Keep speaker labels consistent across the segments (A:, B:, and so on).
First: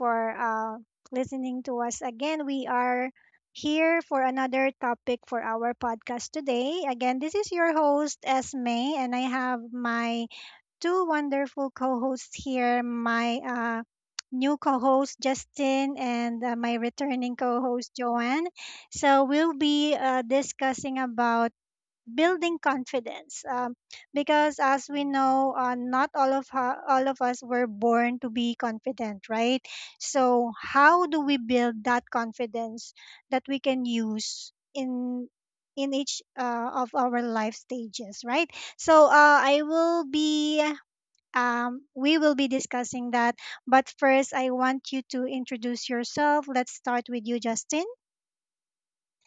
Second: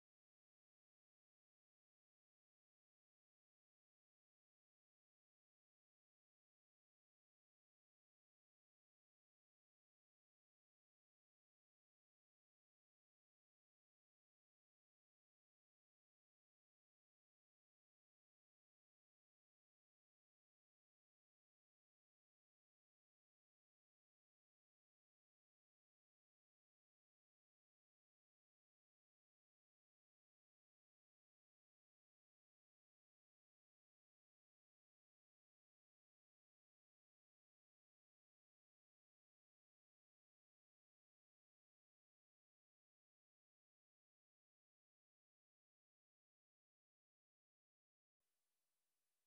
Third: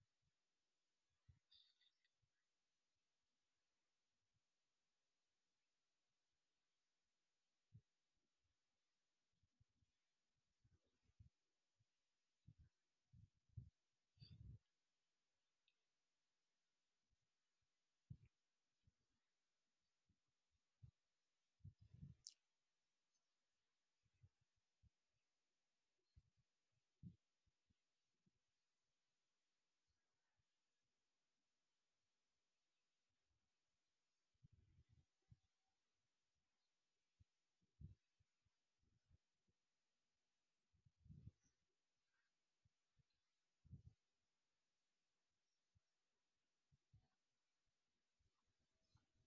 A: for listening to us again. We are here for another topic for our podcast today. Again, this is your host, Esme, and I have my two wonderful co hosts here, my new co host, Justin, and my returning co host, Joanne. So, we'll be discussing about building confidence, because as we know, not all of all of us were born to be confident, right? So how do we build that confidence that we can use in each of our life stages, right? So I will be we will be discussing that. But first, I want you to introduce yourself. Let's start with you, Justin.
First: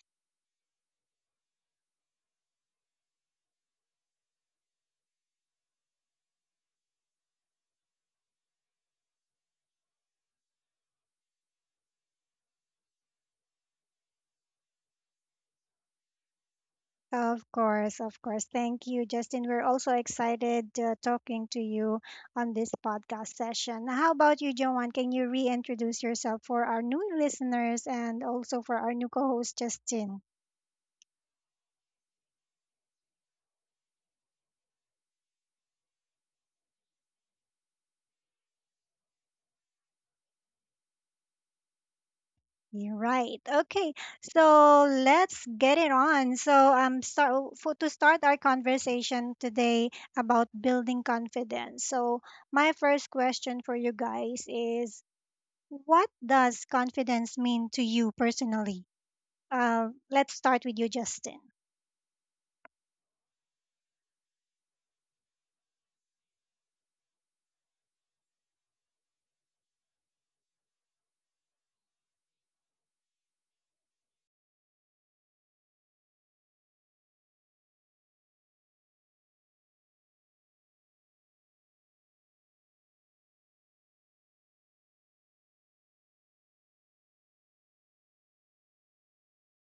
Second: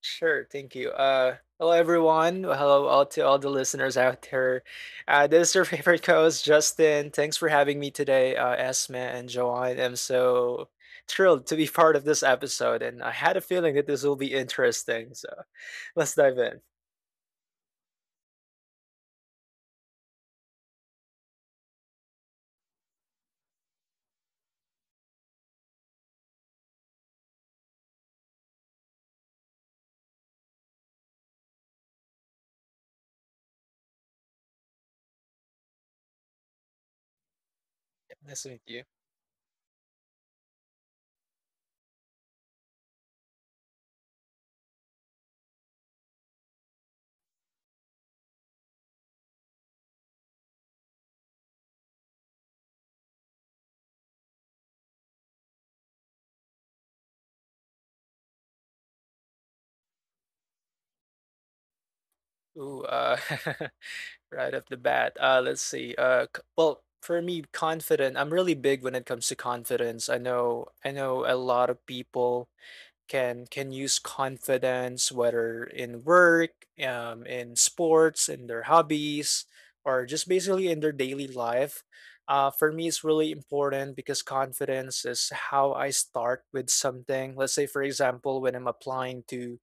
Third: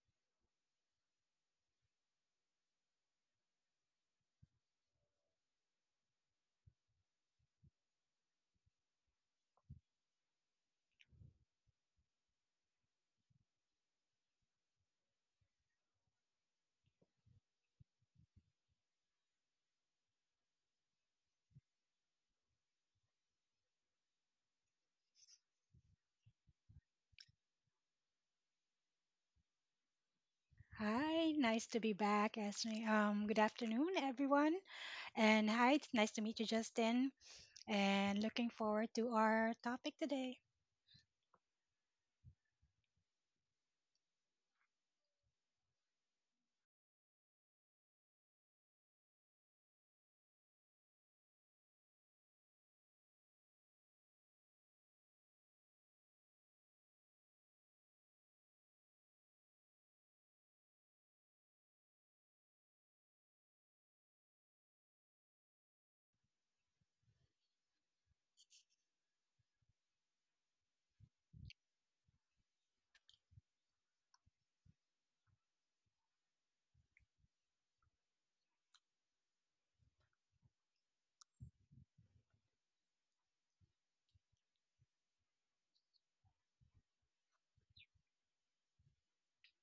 B: Sure, thank you. Hello, everyone. Hello, all to all the listeners out there. This is your favorite co-host, Justin. Thanks for having me today, Esme and Joanne. I'm so thrilled to be part of this episode, and I had a feeling that this will be interesting. So let's dive in.
A: Of course, of course. Thank you, Justin. We're also excited talking to you on this podcast session. How about you, Joanne? Can you reintroduce yourself for our new listeners and also for our new co host, Justin?
C: Hi, nice to be back, Esme. Good afternoon, everyone. And hi, it's nice to meet you, Justin. And
B: Nice to
C: looking
B: meet you.
C: forward to our topic today.
A: You're right. Okay, so let's get it on. So, to start our conversation today about building confidence. So, my first question for you guys is, what does confidence mean to you personally? Let's start with you, Justin.
B: Ooh, right off the bat. Let's see. Well, for me, confident. I'm really big when it comes to confidence. I know. I know a lot of people can use confidence, whether in work, in sports, in their hobbies, or just basically in their daily life. For me, it's really important because confidence is how I start with something. Let's say, for example, when I'm applying to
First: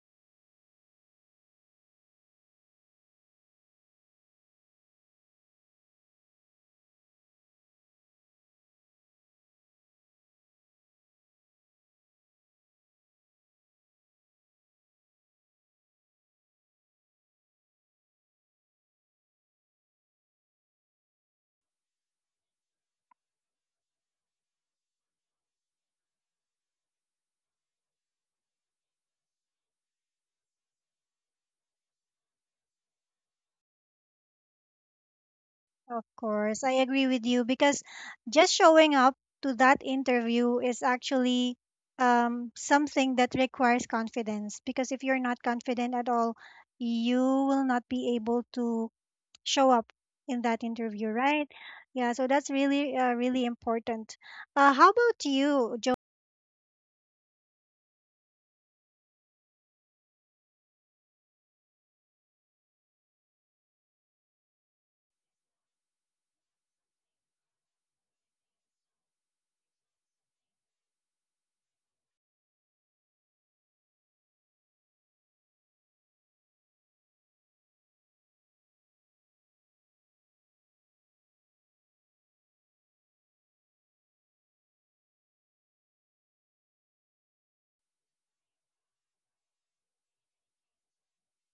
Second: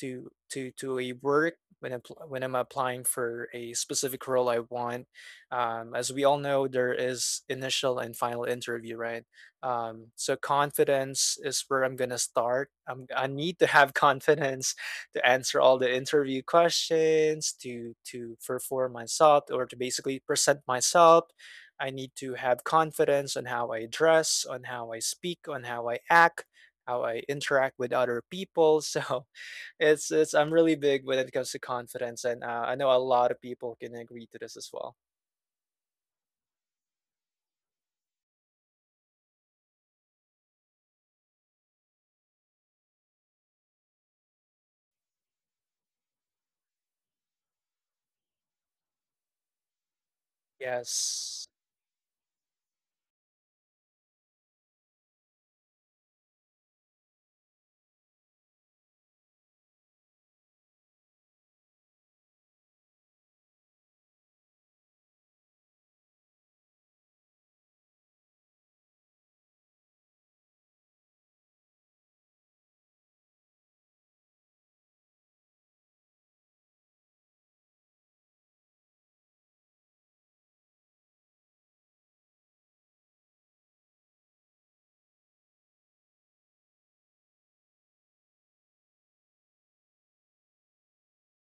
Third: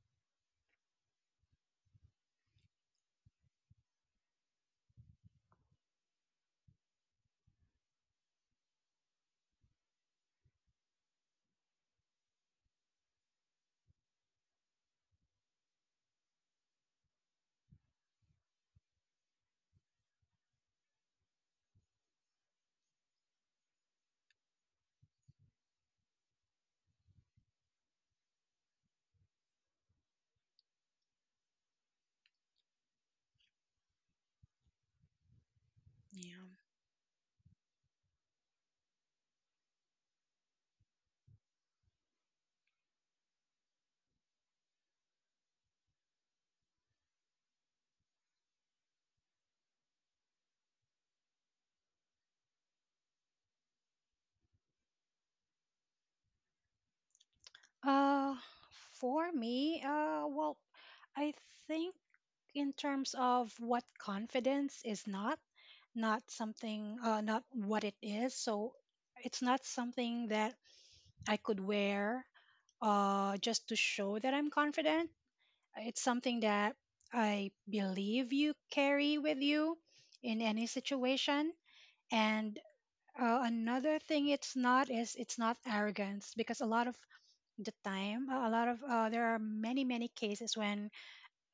B: to to to a work, when I'm applying for a specific role I want. As we all know, there is initial and final interview, right? So confidence is where I'm gonna start. I need to have confidence to answer all the interview questions, to perform myself, or to basically present myself. I need to have confidence on how I dress, on how I speak, on how I act, how I interact with other people. So it's I'm really big when it comes to confidence, and I know a lot of people can agree to this as well.
A: Of
C: Yeah.
A: course, I agree with you, because just showing up to that interview is actually something that requires confidence. Because if you're not confident at all, you will not be able to show up in that interview, right?
B: Yes.
A: Yeah, so that's really, really important. How about you, Joe?
C: Uh, for me, well, I think in terms of what confidence is not, not what it is. So it's not something that I could wear just to show that I'm confident. It's something that I believe you carry with you in any situation. And another thing it's not is it's not arrogance because a lot of the time, a lot of there are many cases when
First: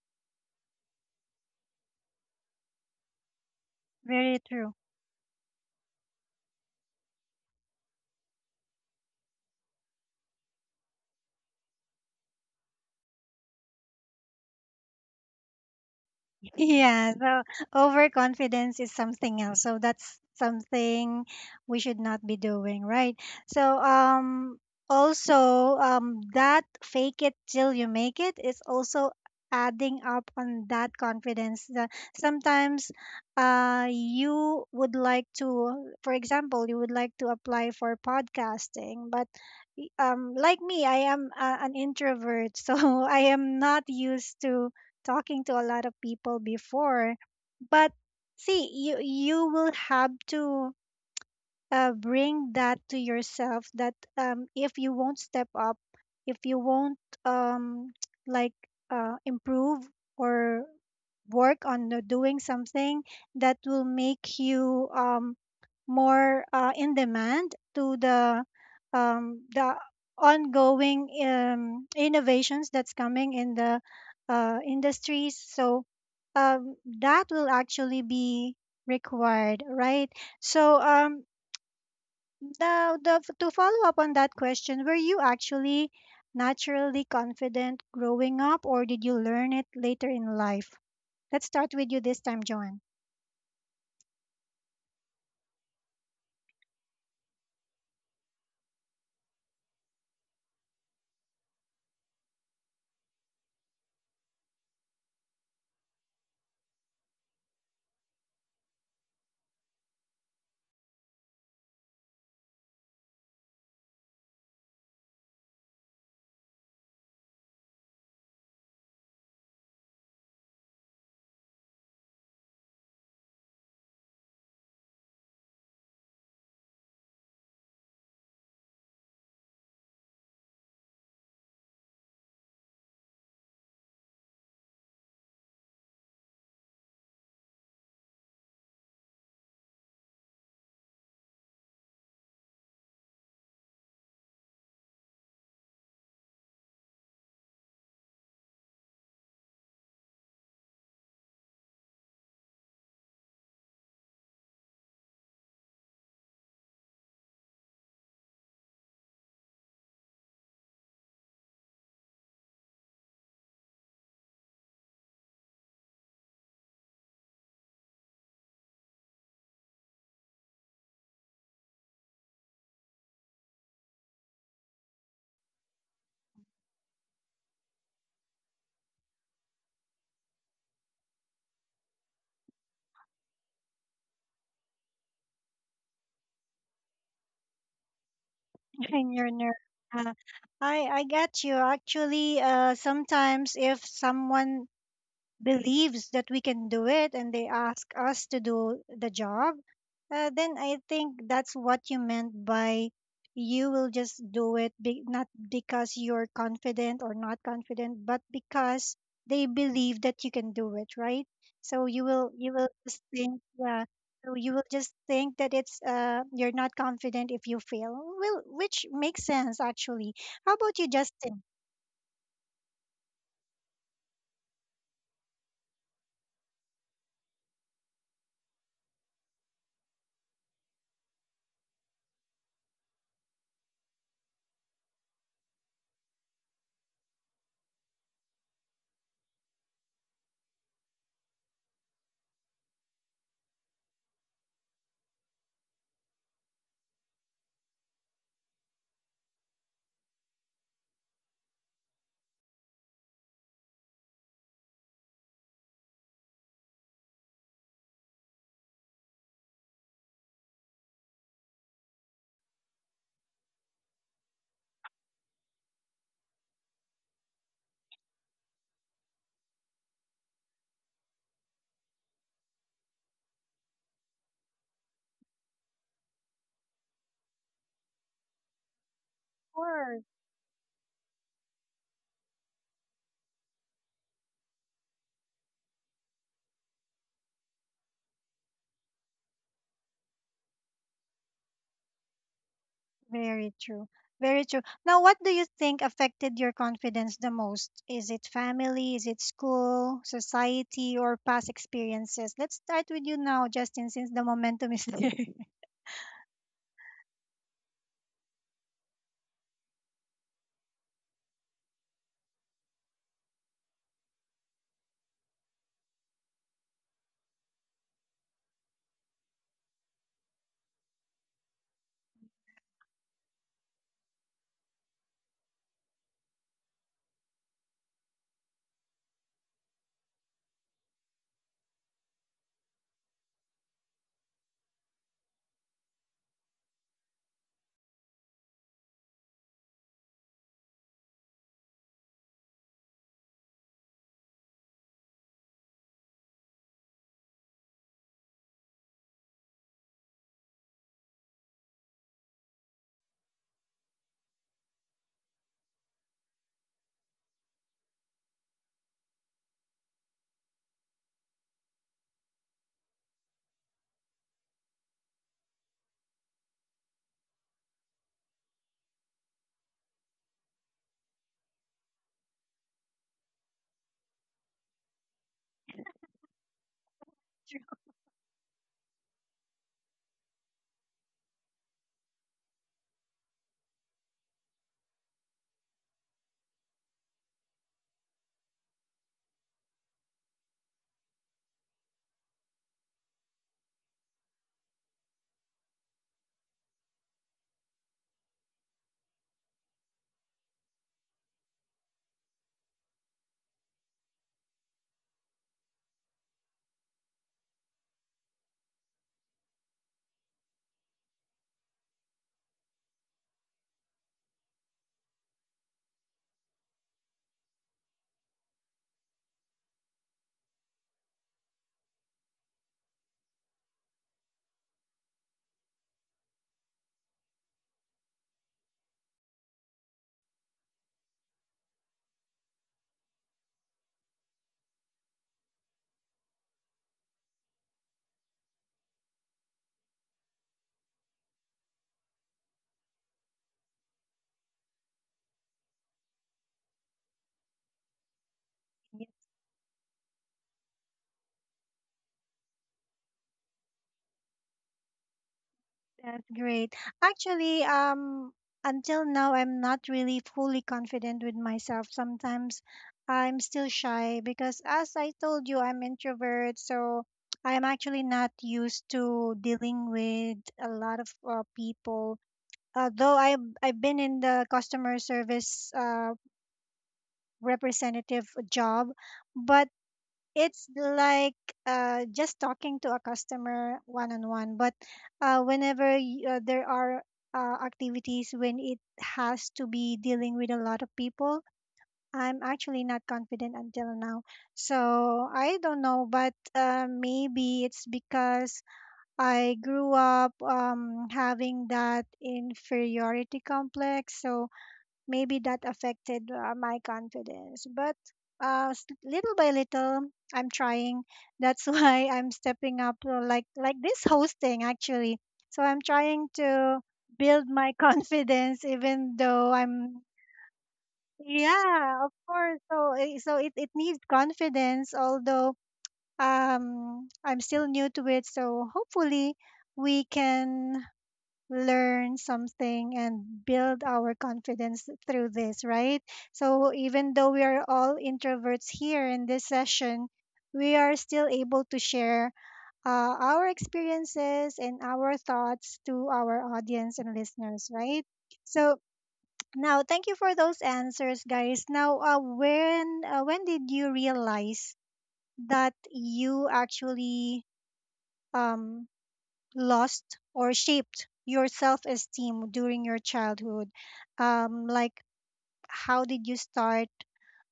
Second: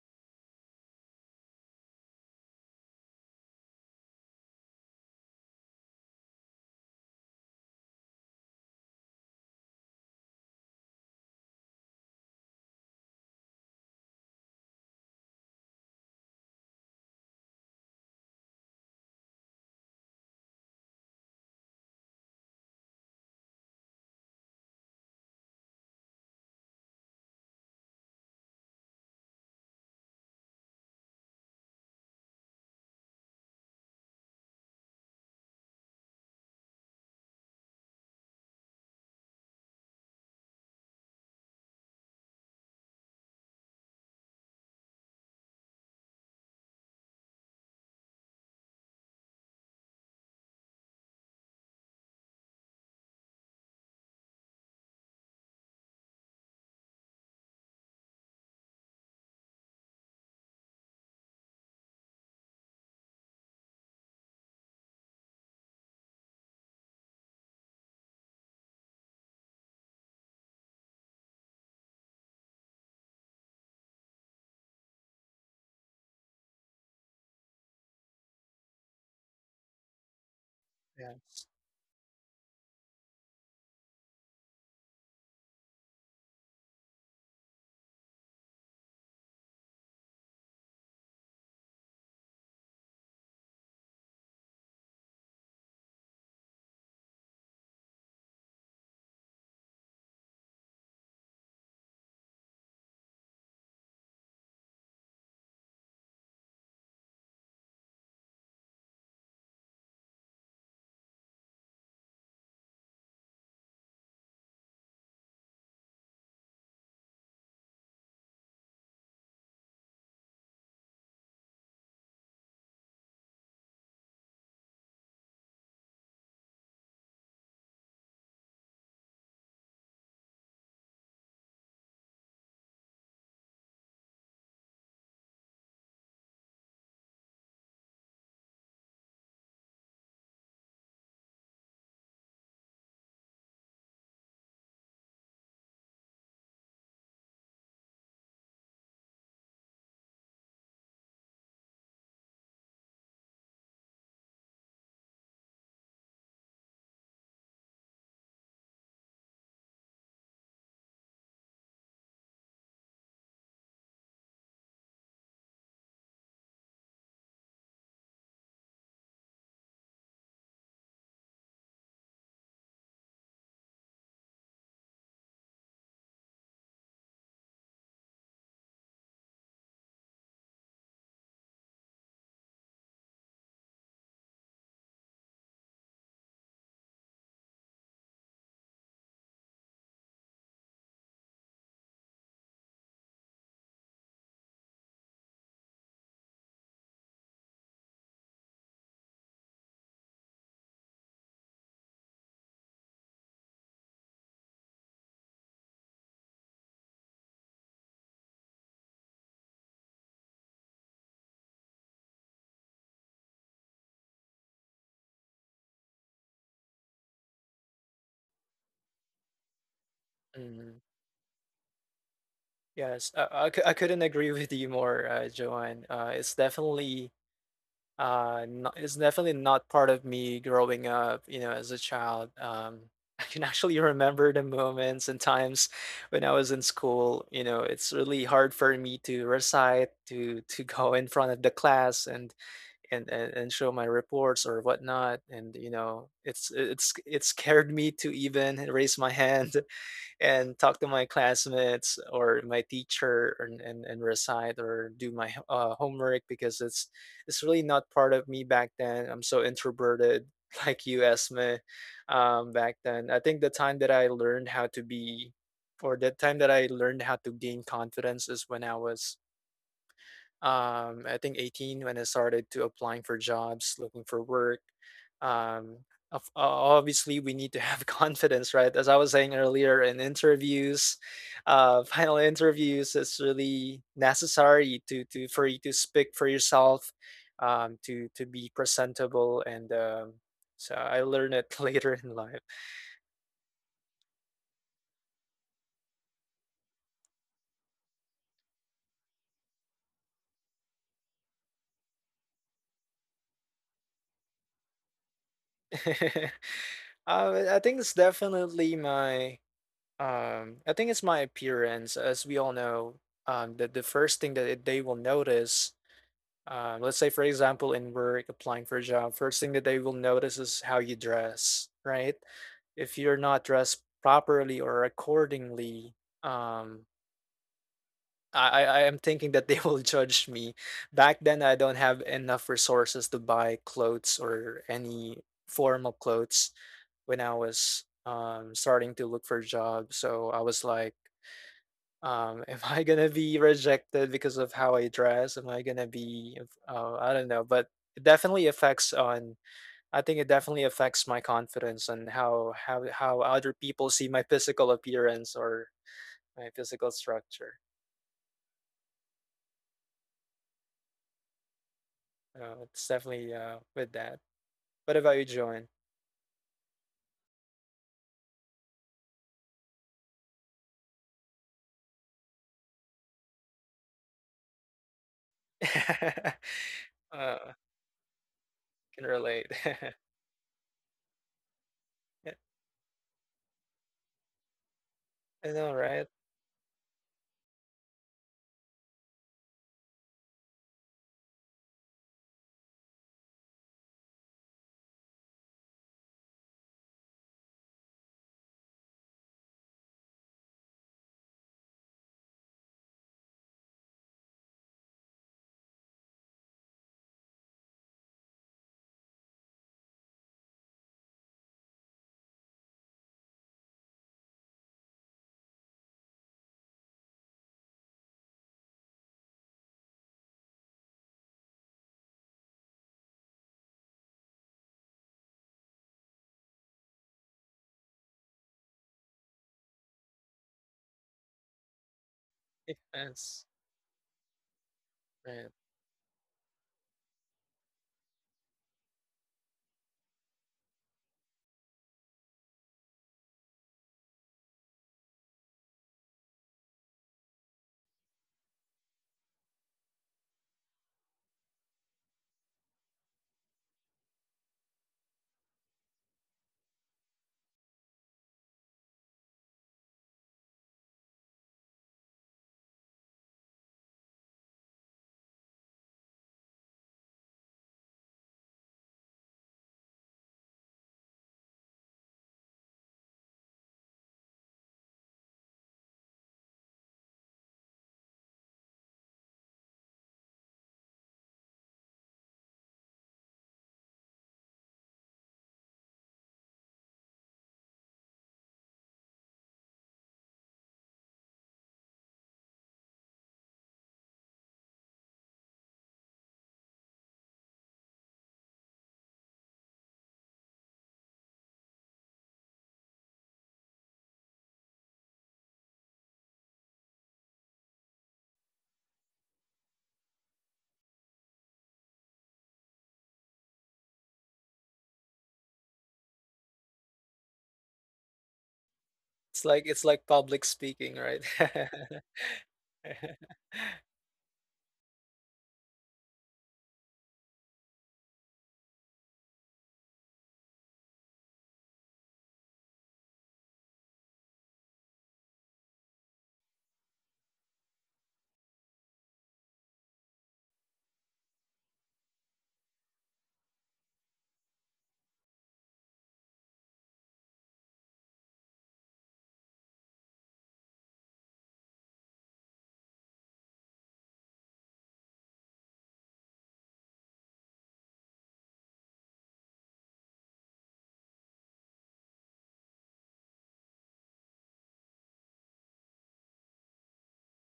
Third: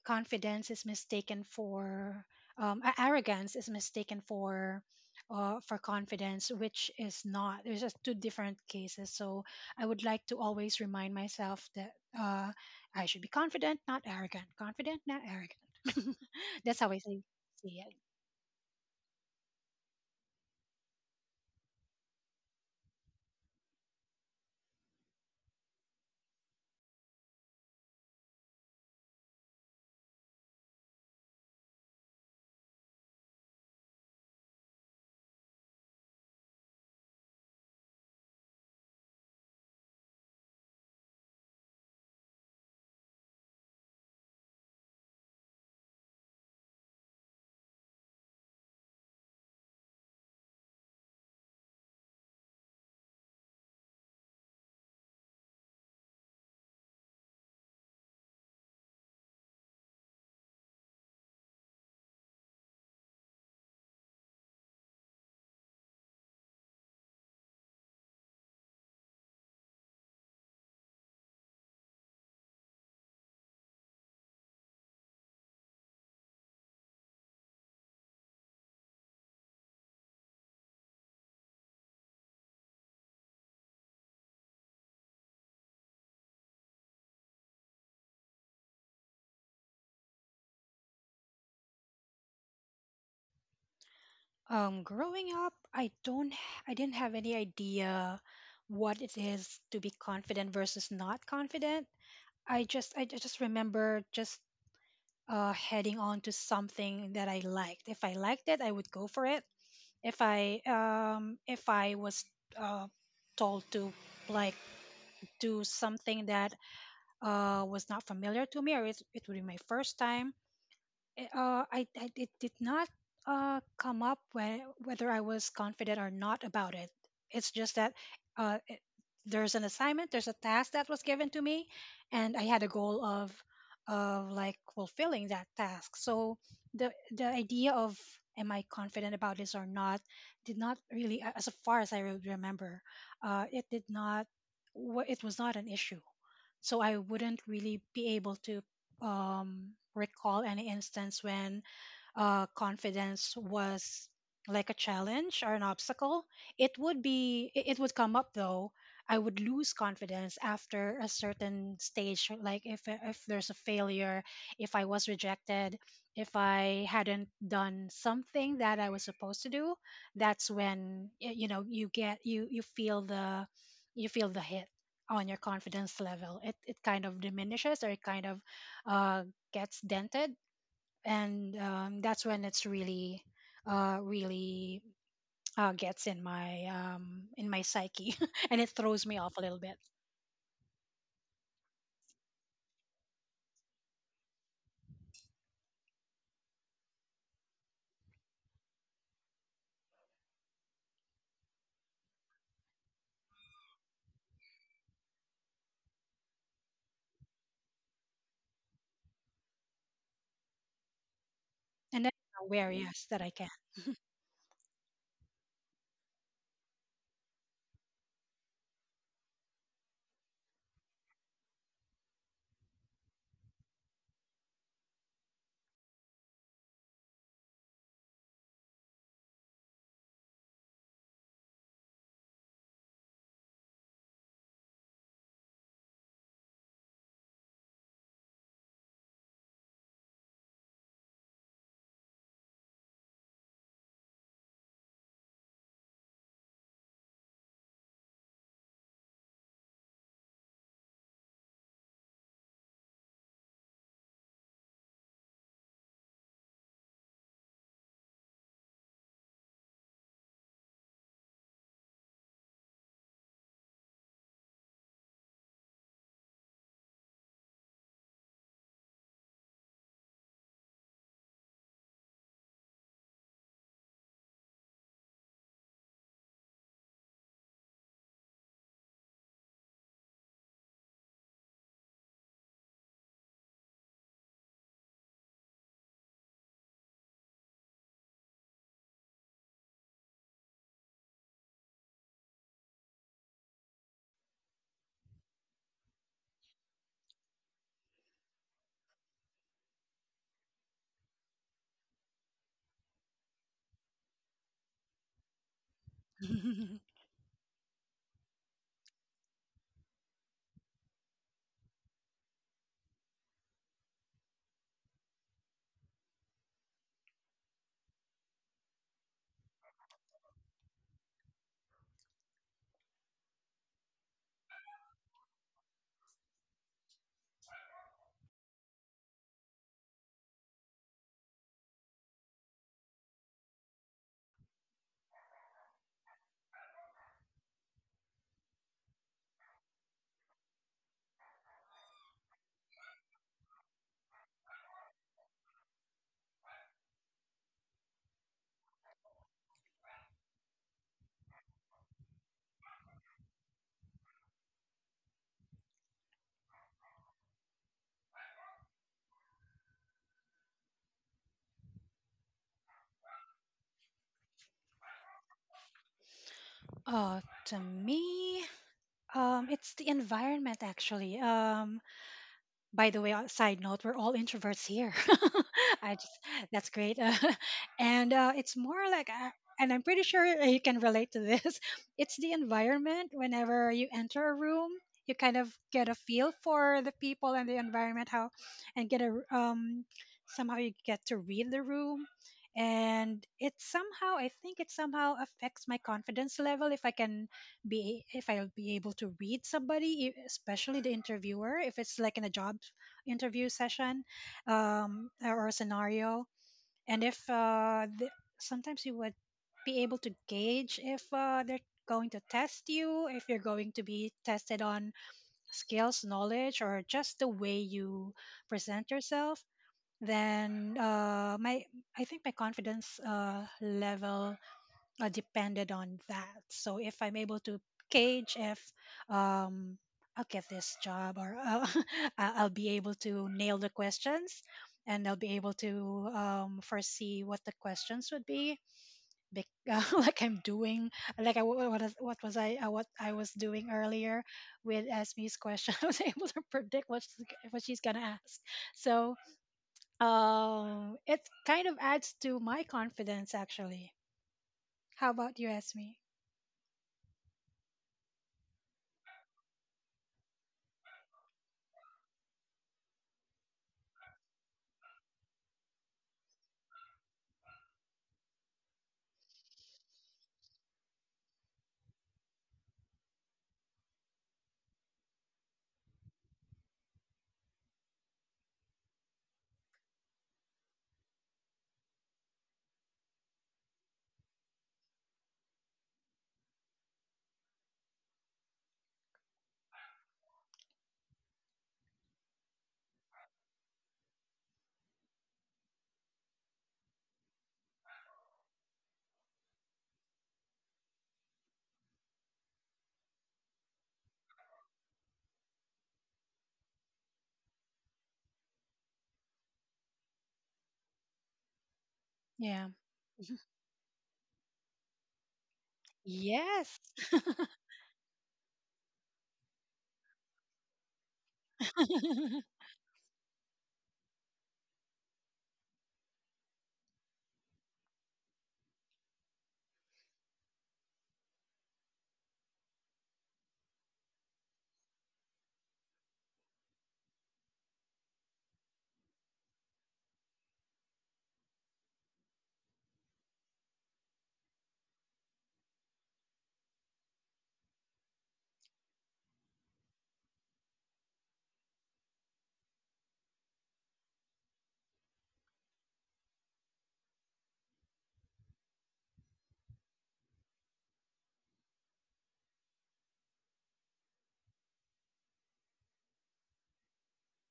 C: confidence is mistaken for arrogance is mistaken
A: Very true.
C: for confidence, which is not. There's just two different cases. So I would like to always remind myself that uh, I should be confident not arrogant, confident not arrogant. That's how i
A: Yeah,
C: see,
A: so
C: see it.
A: overconfidence is something else. So that's something we should not be doing, right? So, also, that fake it till you make it is also adding up on that confidence. Sometimes you would like to, for example, you would like to apply for podcasting, but like me, I am an introvert, so I am not used to talking to a lot of people before. But see, you will have to bring that to yourself, that if you won't step up, if you won't, um, like, improve or work on doing something that will make you more in demand to the um, the ongoing innovations that's coming in the industries. So that will actually be required, right? So
B: Yes.
A: the to follow up on that question, were you actually naturally confident growing up, or did you learn it later in life? Let's start with you this time, Joanne.
C: Growing up, I don't h- I didn't have any idea what it is to be confident versus not confident. I just remember just heading on to something that I liked. If I liked it, I would go for it. If I was uh, told to like do something that was not familiar to me, or it would be my first time, it, I it did not come up whether I was confident or not about it. It's just that uh, it, there's an assignment, there's a task that was given to me, and I had a goal of like fulfilling that task. So the idea of am I confident about this or not did not really, as far as I remember, it did not. It was not an issue. So I wouldn't really be able to recall any instance when confidence was like a challenge or an obstacle. It would be it would come up though. I would lose confidence after a certain stage, like if there's a failure, if I was rejected, if I hadn't done something that I was supposed to do, that's when you know you you feel the hit on your confidence level. It kind of diminishes or it kind of uh, gets dented, and that's when it's really uh really gets in my psyche and it throws
A: And
C: me
A: your
C: off a
A: nerve.
C: little bit.
A: Uh, I get you. Actually, sometimes if someone believes that we can do it and they ask us to do the job, then I think that's what you meant by, you will just do it, not because you're confident or not confident, but because they believe that you can do it, right? So you
C: And then
A: will
C: I'm
A: you will
C: aware,
A: just
C: yes, that I
A: think,
C: can.
A: yeah. So you will just think that it's you're not confident if you fail. Well, which makes sense actually. How
B: Mhm.
A: about you, Justin?
B: Yes. I couldn't agree with you more, Joanne. It's definitely, not it's definitely not part of me growing up, you know, as a child. I can actually remember the moments and times when I was in school. You know, it's really hard for me to recite, to go in front of the class and and show my reports or whatnot. And you know, it scared me to even raise my hand and talk to my classmates or my teacher, and recite or do my homework, because it's really not part of me back then. I'm so introverted like you, Esme. Back then, I think the time that I learned how to be, or the time that I learned how to gain confidence, is when I was, I think 18, when I started to applying for jobs, looking for work. Um, of- o- Obviously, we need to have confidence, right? As I was saying earlier, in
A: Sure.
B: interviews, final interviews, it's really necessary to for you to speak for yourself, to be presentable, and so I learned it later in life.
A: Very true. Very true. Now, what do you think affected your confidence the most? Is it family? Is it school, society, or past experiences? Let's start with you now, Justin, since the momentum is there.
B: I think it's definitely my. I think it's my appearance. As we all know, the first thing that they will notice, let's say, for example, in work, applying for a job, first thing that they will notice is how you dress, right? If you're not dressed properly or accordingly, um, I am thinking that they will judge me. Back then, I don't have enough resources to buy clothes or any formal clothes when I was, starting to look for a job. So I was like, am I gonna be rejected because of how I dress? Am I gonna be, I don't know, but it definitely affects on, I think it definitely affects my confidence and how other people see my physical appearance or my physical structure. It's definitely with that. What about you, Joan?
C: Oh, to me, it's the environment actually. By the way, side note, we're all introverts here. I just, that's great,
B: uh,
C: and it's more
B: can
C: like,
B: relate.
C: and I'm pretty sure you can relate to this. It's
B: Yeah,
C: the environment. Whenever you enter a room, you kind
B: I
C: of
B: know,
C: get a
B: right?
C: feel for the people and the environment, how, and somehow you get to read the room. And it somehow, I think it somehow affects my confidence level if I can be, if I'll be able to read somebody, especially the interviewer, if it's like in a job interview session or a scenario. And if sometimes you would be able to gauge if they're going to test you, if you're going to be tested on skills, knowledge, or just the way you present yourself. Then my I think my confidence level depended on that. So if I'm able to gauge if um, I'll get this job, or I'll be able to
B: Yes,
C: nail the questions and I'll be
B: right.
C: able to foresee what the questions would be, bec- like I'm doing, like I, what, is- what was I, what I was doing earlier with Esme's question. I was able to predict what she's gonna ask.
A: Yes.
C: So it kind of adds to my confidence, actually. How about you, Esme?
A: That's great. Actually, until now, I'm not really fully confident with myself. Sometimes I'm still shy because, as I told you, I'm introvert, so I'm actually not used to dealing with a lot of people, although I've been in the customer service representative job, but it's like, just talking to a customer one on one. But whenever there are activities when it has to be dealing with a lot of people, I'm actually not confident until now. So I don't know, but maybe it's because I grew up having that inferiority complex. So maybe that affected my confidence. But little by little, I'm trying. That's why I'm
C: Yeah.
A: stepping up, like this hosting actually. So I'm trying
C: Yes.
A: to build my confidence, even
B: It's
A: though
B: like it's like
A: I'm —
B: public speaking, right?
A: yeah, of course. So it needs confidence, although I'm still new to it. So hopefully we can learn something and build our confidence through this, right? So even though we are all introverts here in this session, we are still able to share our experiences and our thoughts to our audience and listeners, right? So now, thank you for those answers, guys. Now, when did you realize that you actually um lost or shaped your self esteem during your childhood? Like, how did you start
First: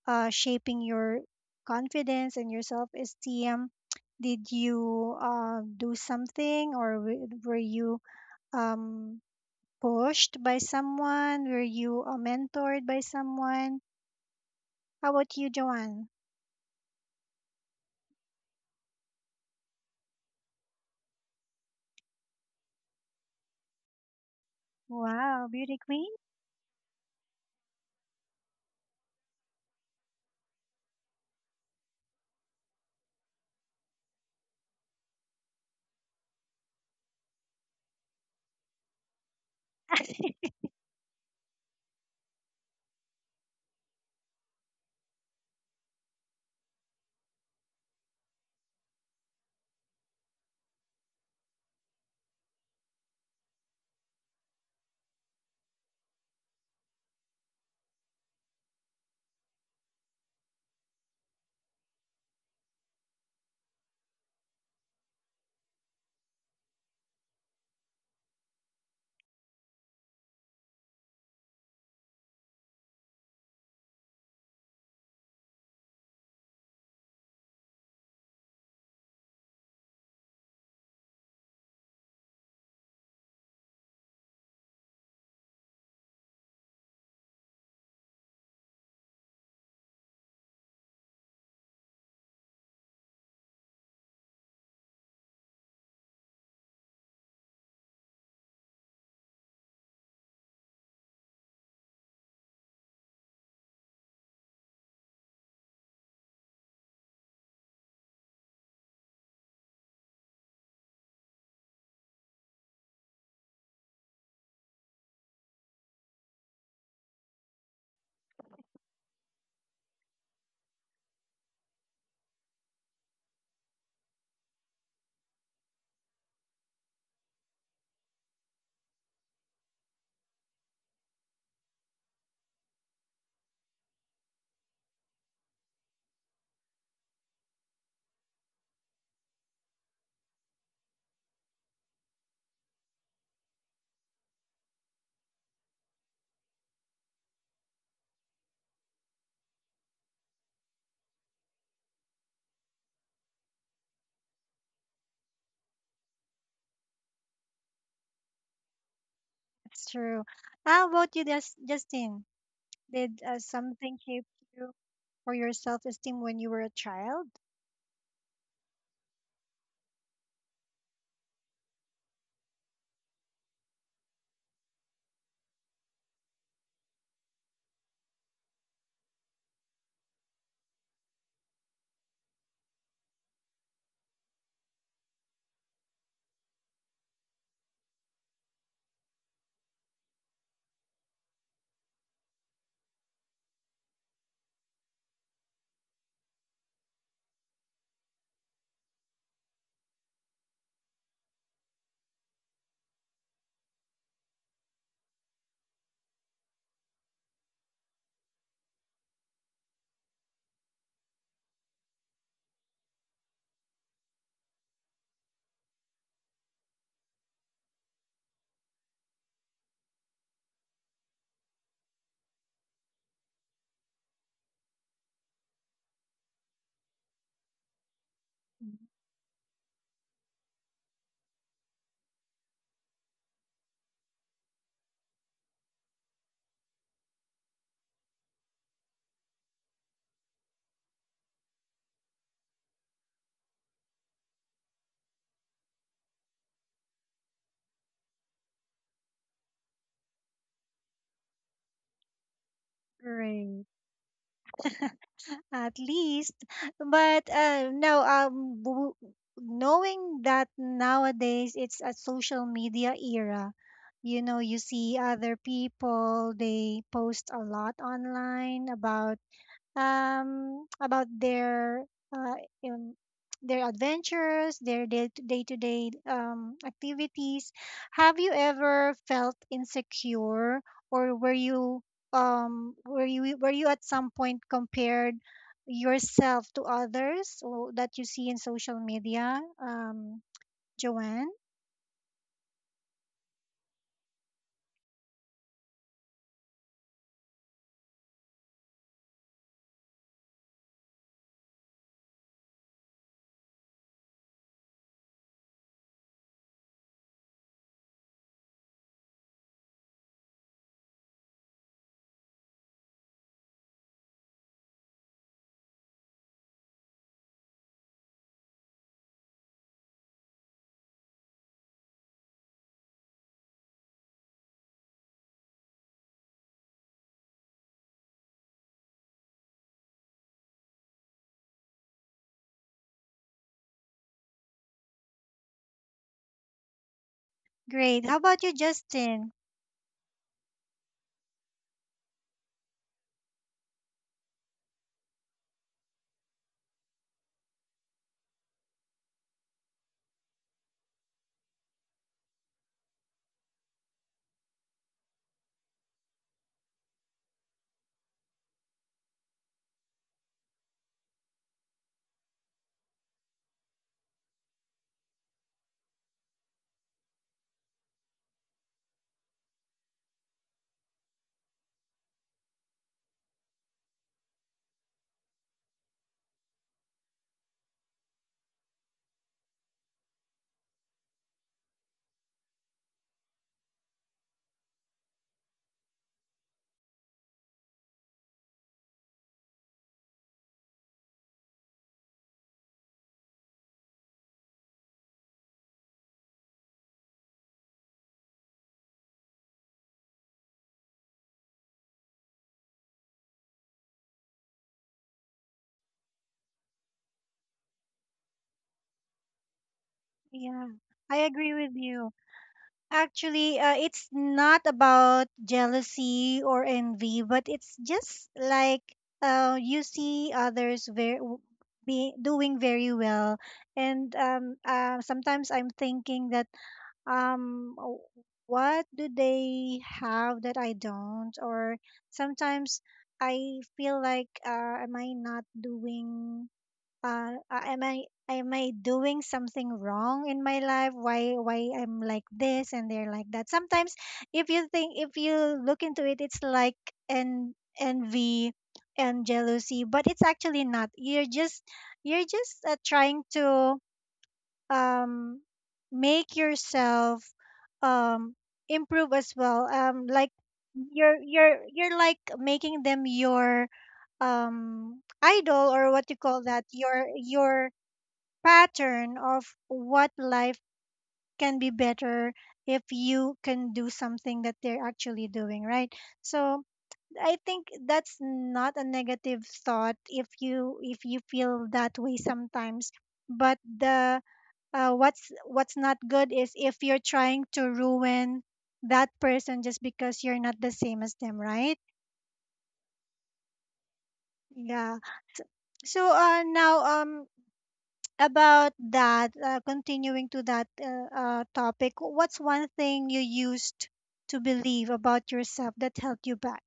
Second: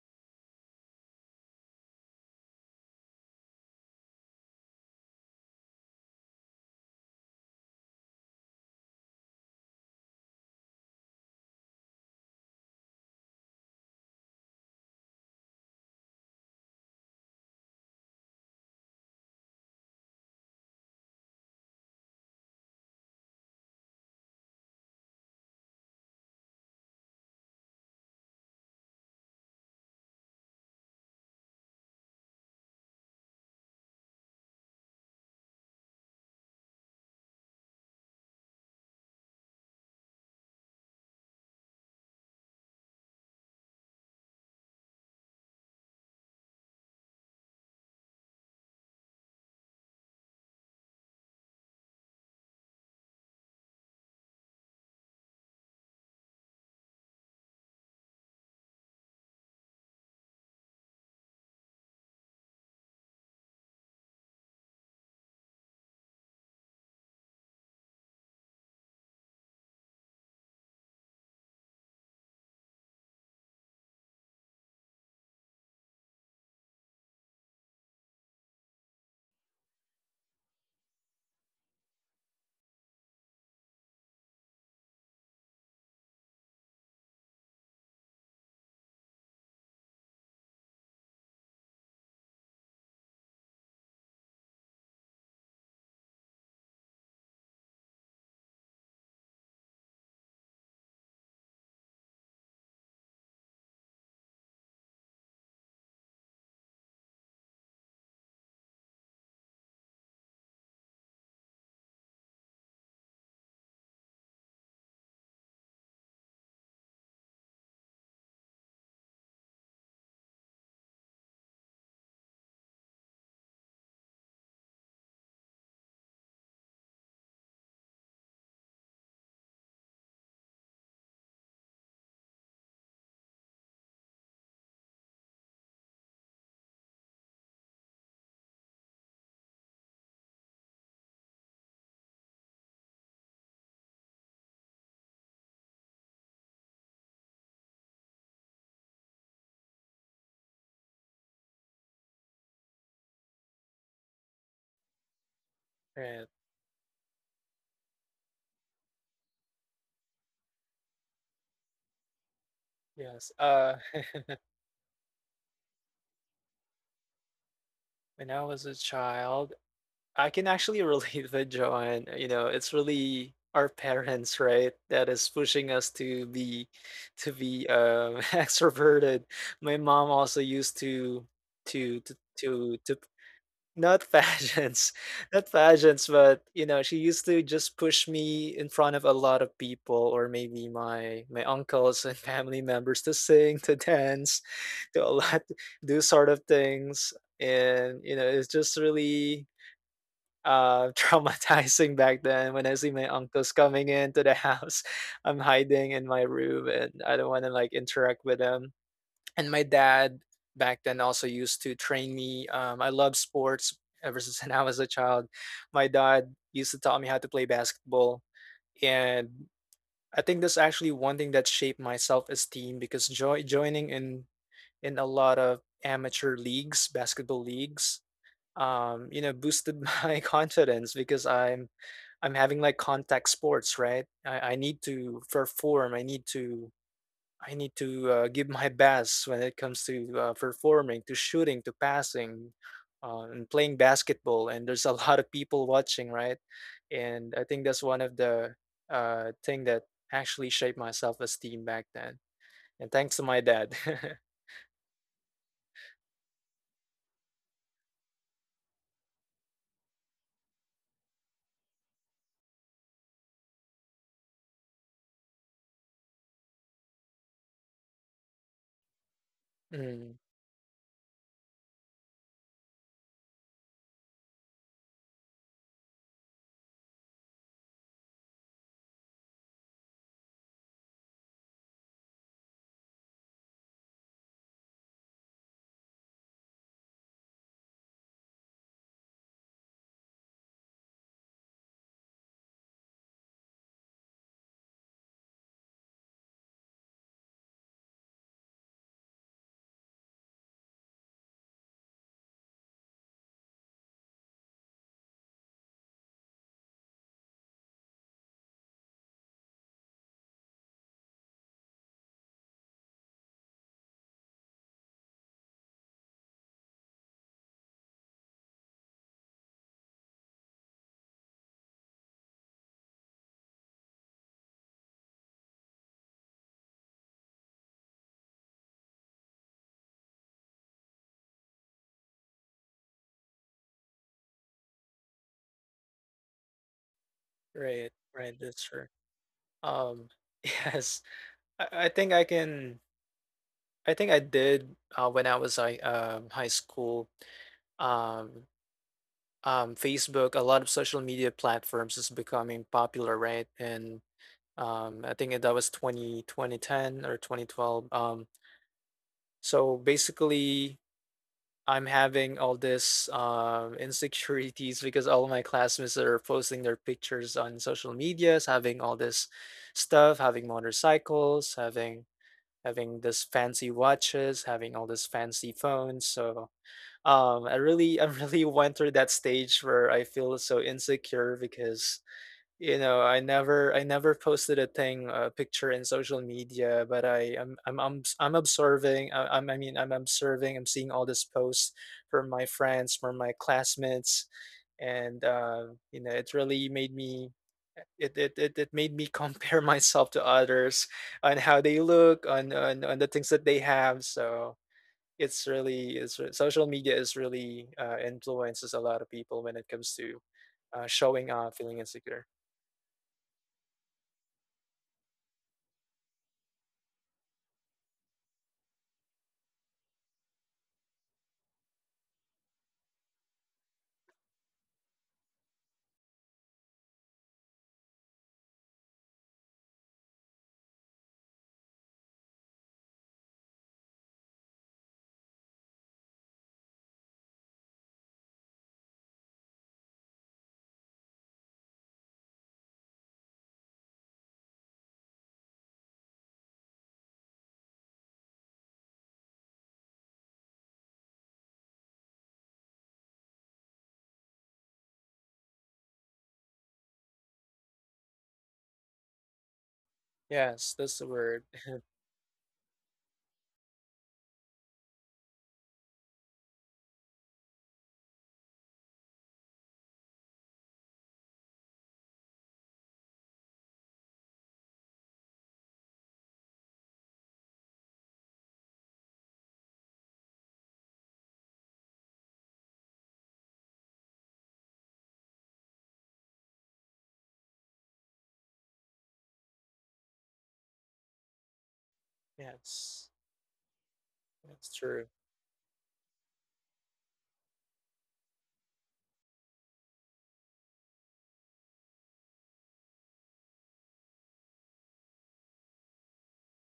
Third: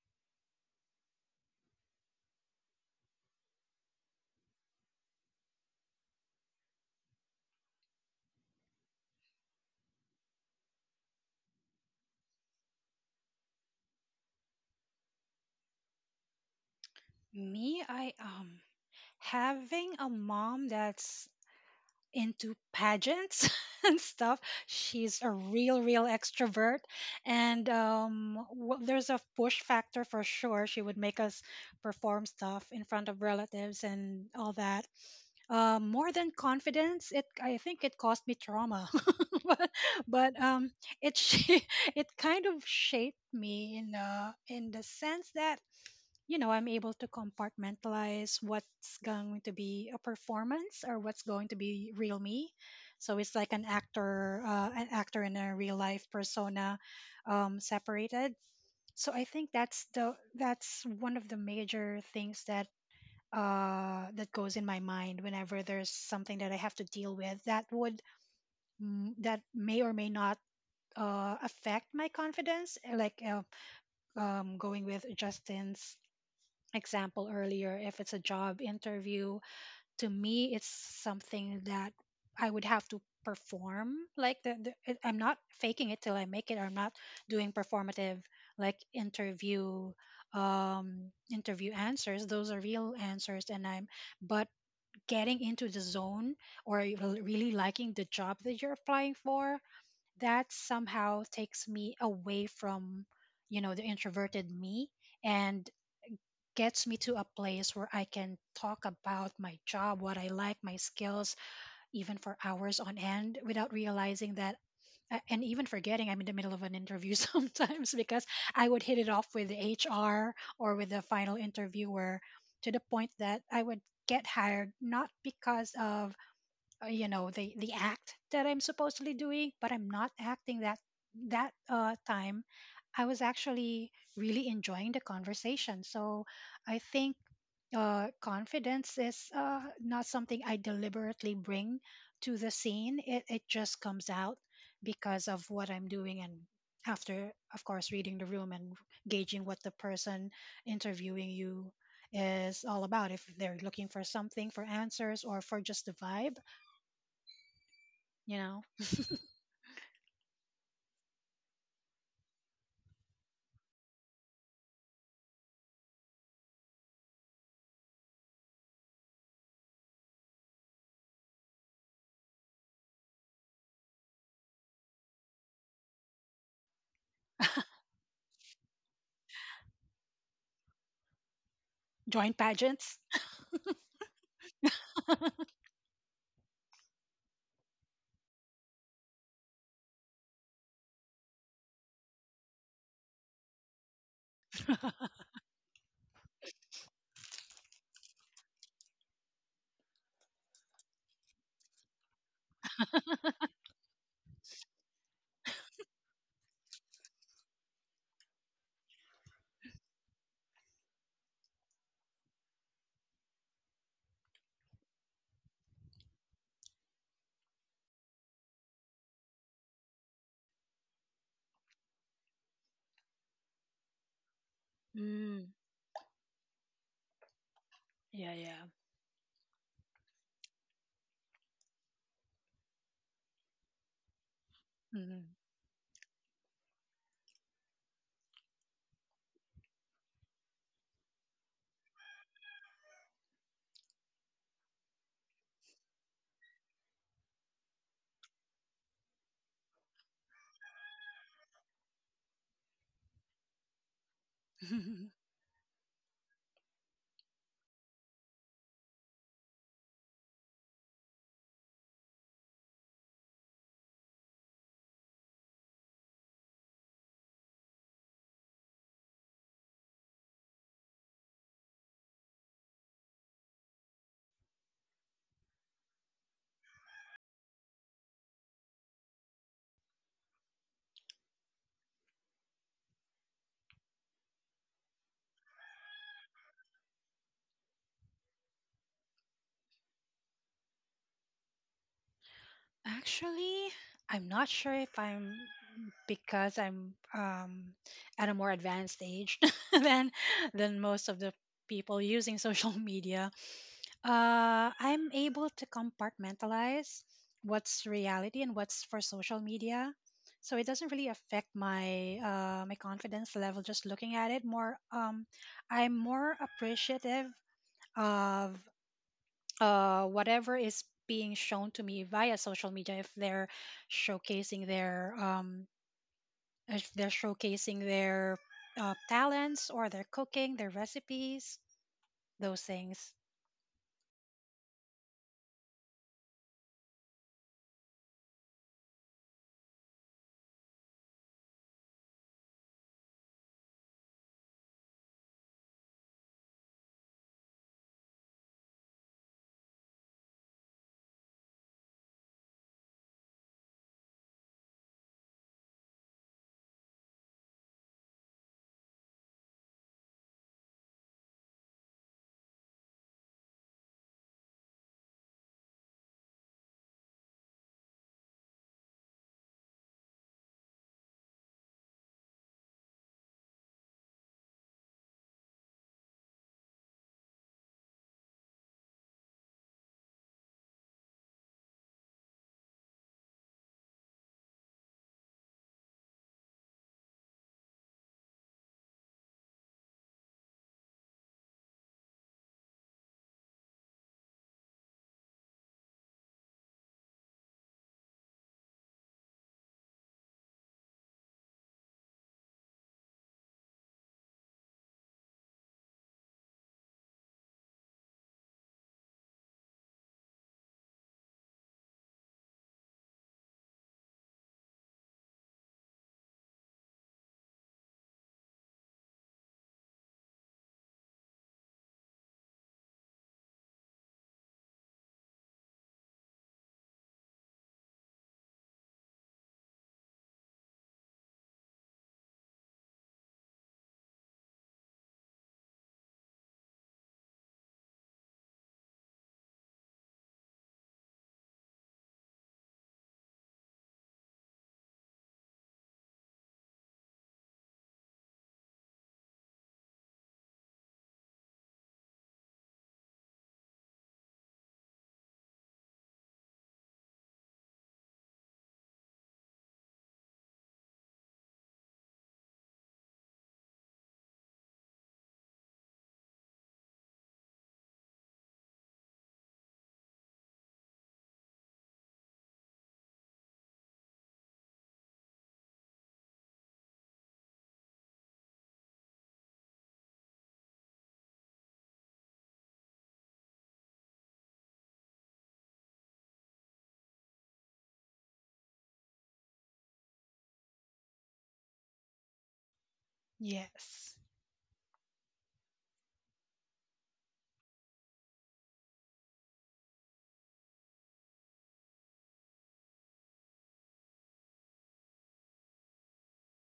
A: shaping your confidence and your self esteem? Did you do something, or were you um, pushed by someone? Were you mentored by someone? How about you, Joanne?
C: Me, I having a mom that's into pageants and stuff. She's a
A: Wow, beauty
C: real, real
A: queen.
C: extrovert, and there's a push factor for sure. She would make us perform stuff in front of relatives and all that. More than confidence, it, I think it caused me trauma, but, but um, it sh- it kind of shaped me in the sense that, you know, I'm able to compartmentalize what's going to be a performance or what's going to be real me. So it's like an actor in a real life persona, separated. So I think that's the that's one of the major things that that goes in my mind whenever there's something that I have to deal with that would that may or may not affect my confidence, like going with Justin's example earlier, if it's a job interview, to me, it's something that I would have to perform. Like I'm not faking it till I make it. I'm not doing performative like interview answers. Those are real answers, and I'm but getting into the zone, or really liking the job that you're applying for, that somehow takes me away from, you know, the introverted me, and gets me to a place where I can talk about my job, what I like, my skills, even for hours on end without realizing that. And even forgetting I'm in the middle of an interview sometimes, because I would hit it off with the HR or with the final interviewer to the point that I would get hired not because of you know the act that I'm supposedly doing, but I'm not acting that time. I was actually really enjoying the conversation. So I think confidence is not something I deliberately bring to the scene. It just comes out because of what I'm doing, and after, of course, reading the room, and gauging what the person interviewing you is all about. If they're looking for something, for answers, or for just the
B: Right.
C: vibe, you know?
A: That's true. How about you, Justin? Did
B: Yes.
A: something shape you, or your self esteem when you were a child?
B: When I was a child, I can actually relate with John. You know, it's really our parents, right, that is pushing us to be extroverted. My mom also used to to to
C: Join
B: to to
C: pageants?
B: not pageants, not pageants, but you know, she used to just push me in front of a lot of people, or maybe my uncles and family members to sing, to dance, to a lot, do sort of things, and you know, it's just really traumatizing back then when I see my uncles coming into the house. I'm hiding in my room, and I don't want to like interact with them, and my dad back then also used to train me. I love sports ever since I was a child. My dad used to tell me how to play basketball, and I think that's actually one thing that shaped my self-esteem, because joining in a lot
C: Mm,
B: of amateur leagues, basketball leagues,
C: yeah, yeah.
B: boosted my confidence, because I'm having like contact sports, right? I need to
C: Mhm.
B: perform. I need to give my best when it comes to performing, to shooting, to passing, and playing basketball. And there's a lot of people watching, right? And I think that's one of the thing that actually shaped my self-esteem back then. And thanks to my
A: Great.
B: dad.
A: At least, but no, knowing that nowadays it's a social media era, you see other people, they post a lot online about,
B: Mm,
A: um, about their uh, yun, their adventures, their day to day activities. Have you ever felt insecure, or were you at some point compared yourself to others or that you see in social media? Joanne.
C: Actually, I'm not sure if I'm, because I'm at a more advanced age than than most of the people using social media. I'm able to compartmentalize what's reality and what's for social media. So it doesn't really affect my my confidence level just looking at it. More, I'm more appreciative of whatever is being shown to me via social media. If they're showcasing their if they're showcasing their talents or their cooking, their recipes, those things.
B: right,
A: Great. How
B: right,
A: about you,
B: that's true.
A: Justin?
B: Um, yes, I think I can. I think I did when I was like high school. Um, Facebook, a lot of social media platforms is becoming popular, right? And I think that was 20 2010 or 2012. So basically, I'm having all this insecurities, because all my classmates are posting their pictures on social medias, having all this stuff, having motorcycles, having this fancy watches, having all this fancy phones. So I really I really went through that stage where I feel so insecure because, you know, I never posted a thing, a picture in social media, but I'm observing. I mean I'm observing. I'm seeing all these posts from my friends, from my classmates, and it really made me, it made me compare myself to others, on how they look, on the things that they have. So it's really it's re- social media is really influences a lot of people when it comes to
A: Yeah, I
B: showing
A: agree
B: off,
A: with
B: feeling
A: you.
B: insecure.
A: Actually, it's not about jealousy or envy, but it's just like, you see others very, be doing very well, and sometimes I'm thinking that, um w- what do they have that I don't? Or sometimes I feel like, am I not doing, am I doing something wrong in my life? Why I'm like this and they're like that? Sometimes if you think if you look into it, it's like an envy and jealousy, but it's actually not. You're just trying to, um make yourself, um improve as well, like,
B: Yes, that's the
A: you're
B: word.
A: you're you're like making them your, idol, or what you call that, your pattern of what life can be better if you can do something that they're actually doing, right? So I think that's not a negative thought if you feel that way sometimes. But the what's not good is if you're trying to ruin that person just because you're not the same as them, right?
B: Yes,
C: Yes.
B: that's
A: Yeah,
B: true.
A: so now, about that, continuing to that, topic, what's one thing you used to believe about yourself that held you back,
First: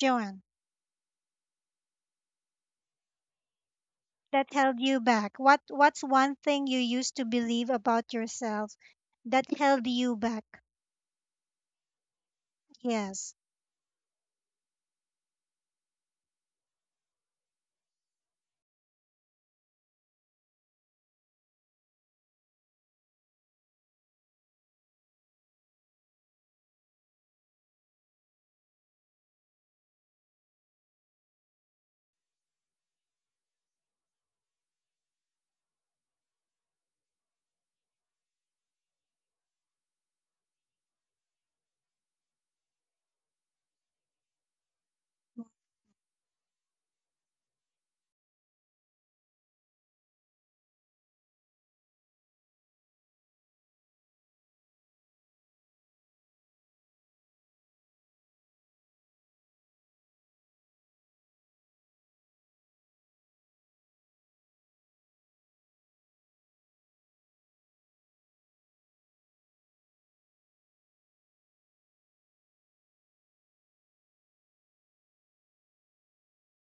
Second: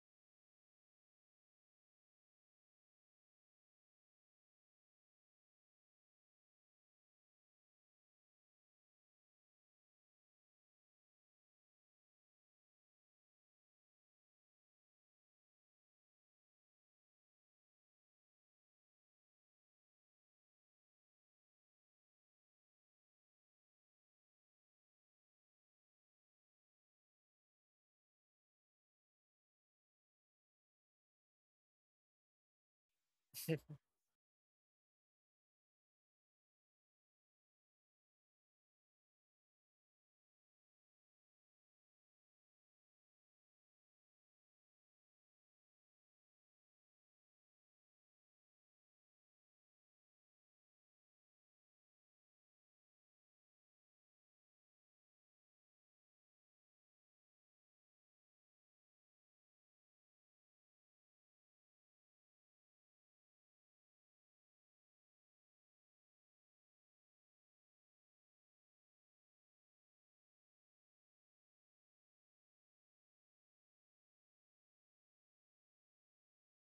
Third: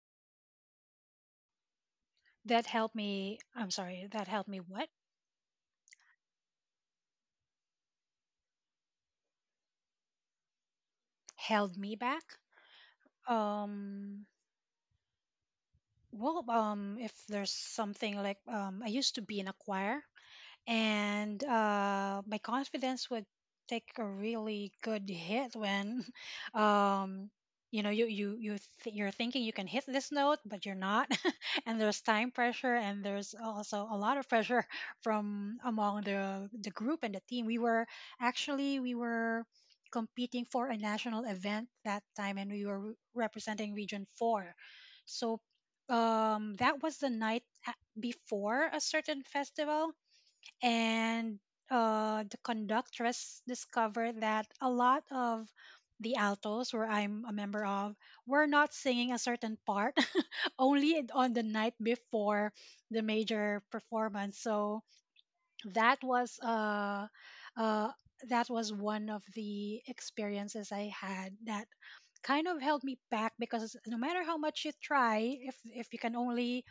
A: Joanne?
C: That helped me, I'm sorry, that helped
A: That
C: me
A: held
C: what?
A: you back, what's one thing you used to believe about yourself that held you back?
C: Held me back?
A: Yes,
C: Um well um if there's something like, I used to be in a choir, and my confidence would take a really good hit when um, you know you're thinking you can hit this note, but you're not, and there's time pressure, and there's also a lot of pressure from among the group and the team. We were actually, we were competing for a national event that time, and we were representing region 4. So that was the night before a certain festival. And the conductress discovered that a lot of the altos, where I'm a member of, were not singing a certain part only on the night before the major performance. So that was uh, uh, that was one of the experiences I had that kind of held me back, because no matter how much you try, if you can only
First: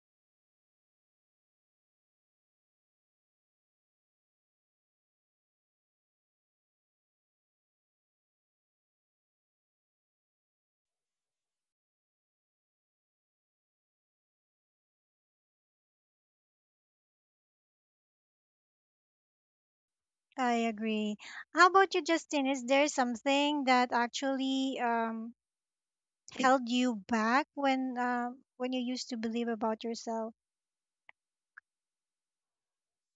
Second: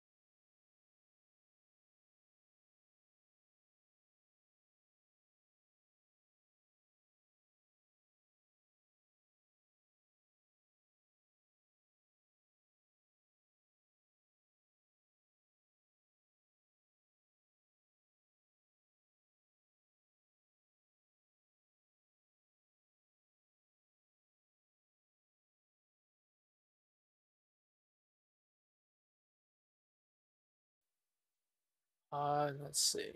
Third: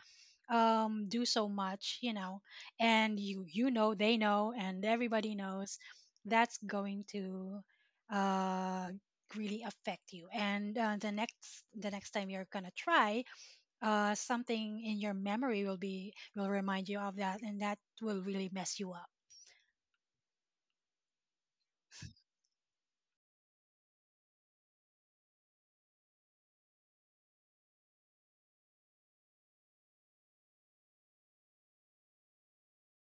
C: do so much, you know, and you know, they know, and everybody knows, that's going to uh really affect you. And the next time you're gonna try something in your memory, will be, will remind you of that, and that will really mess you up.
A: I agree. How about you, Justin? Is there something that actually, held you back when when you used to believe about yourself?
B: Let's see.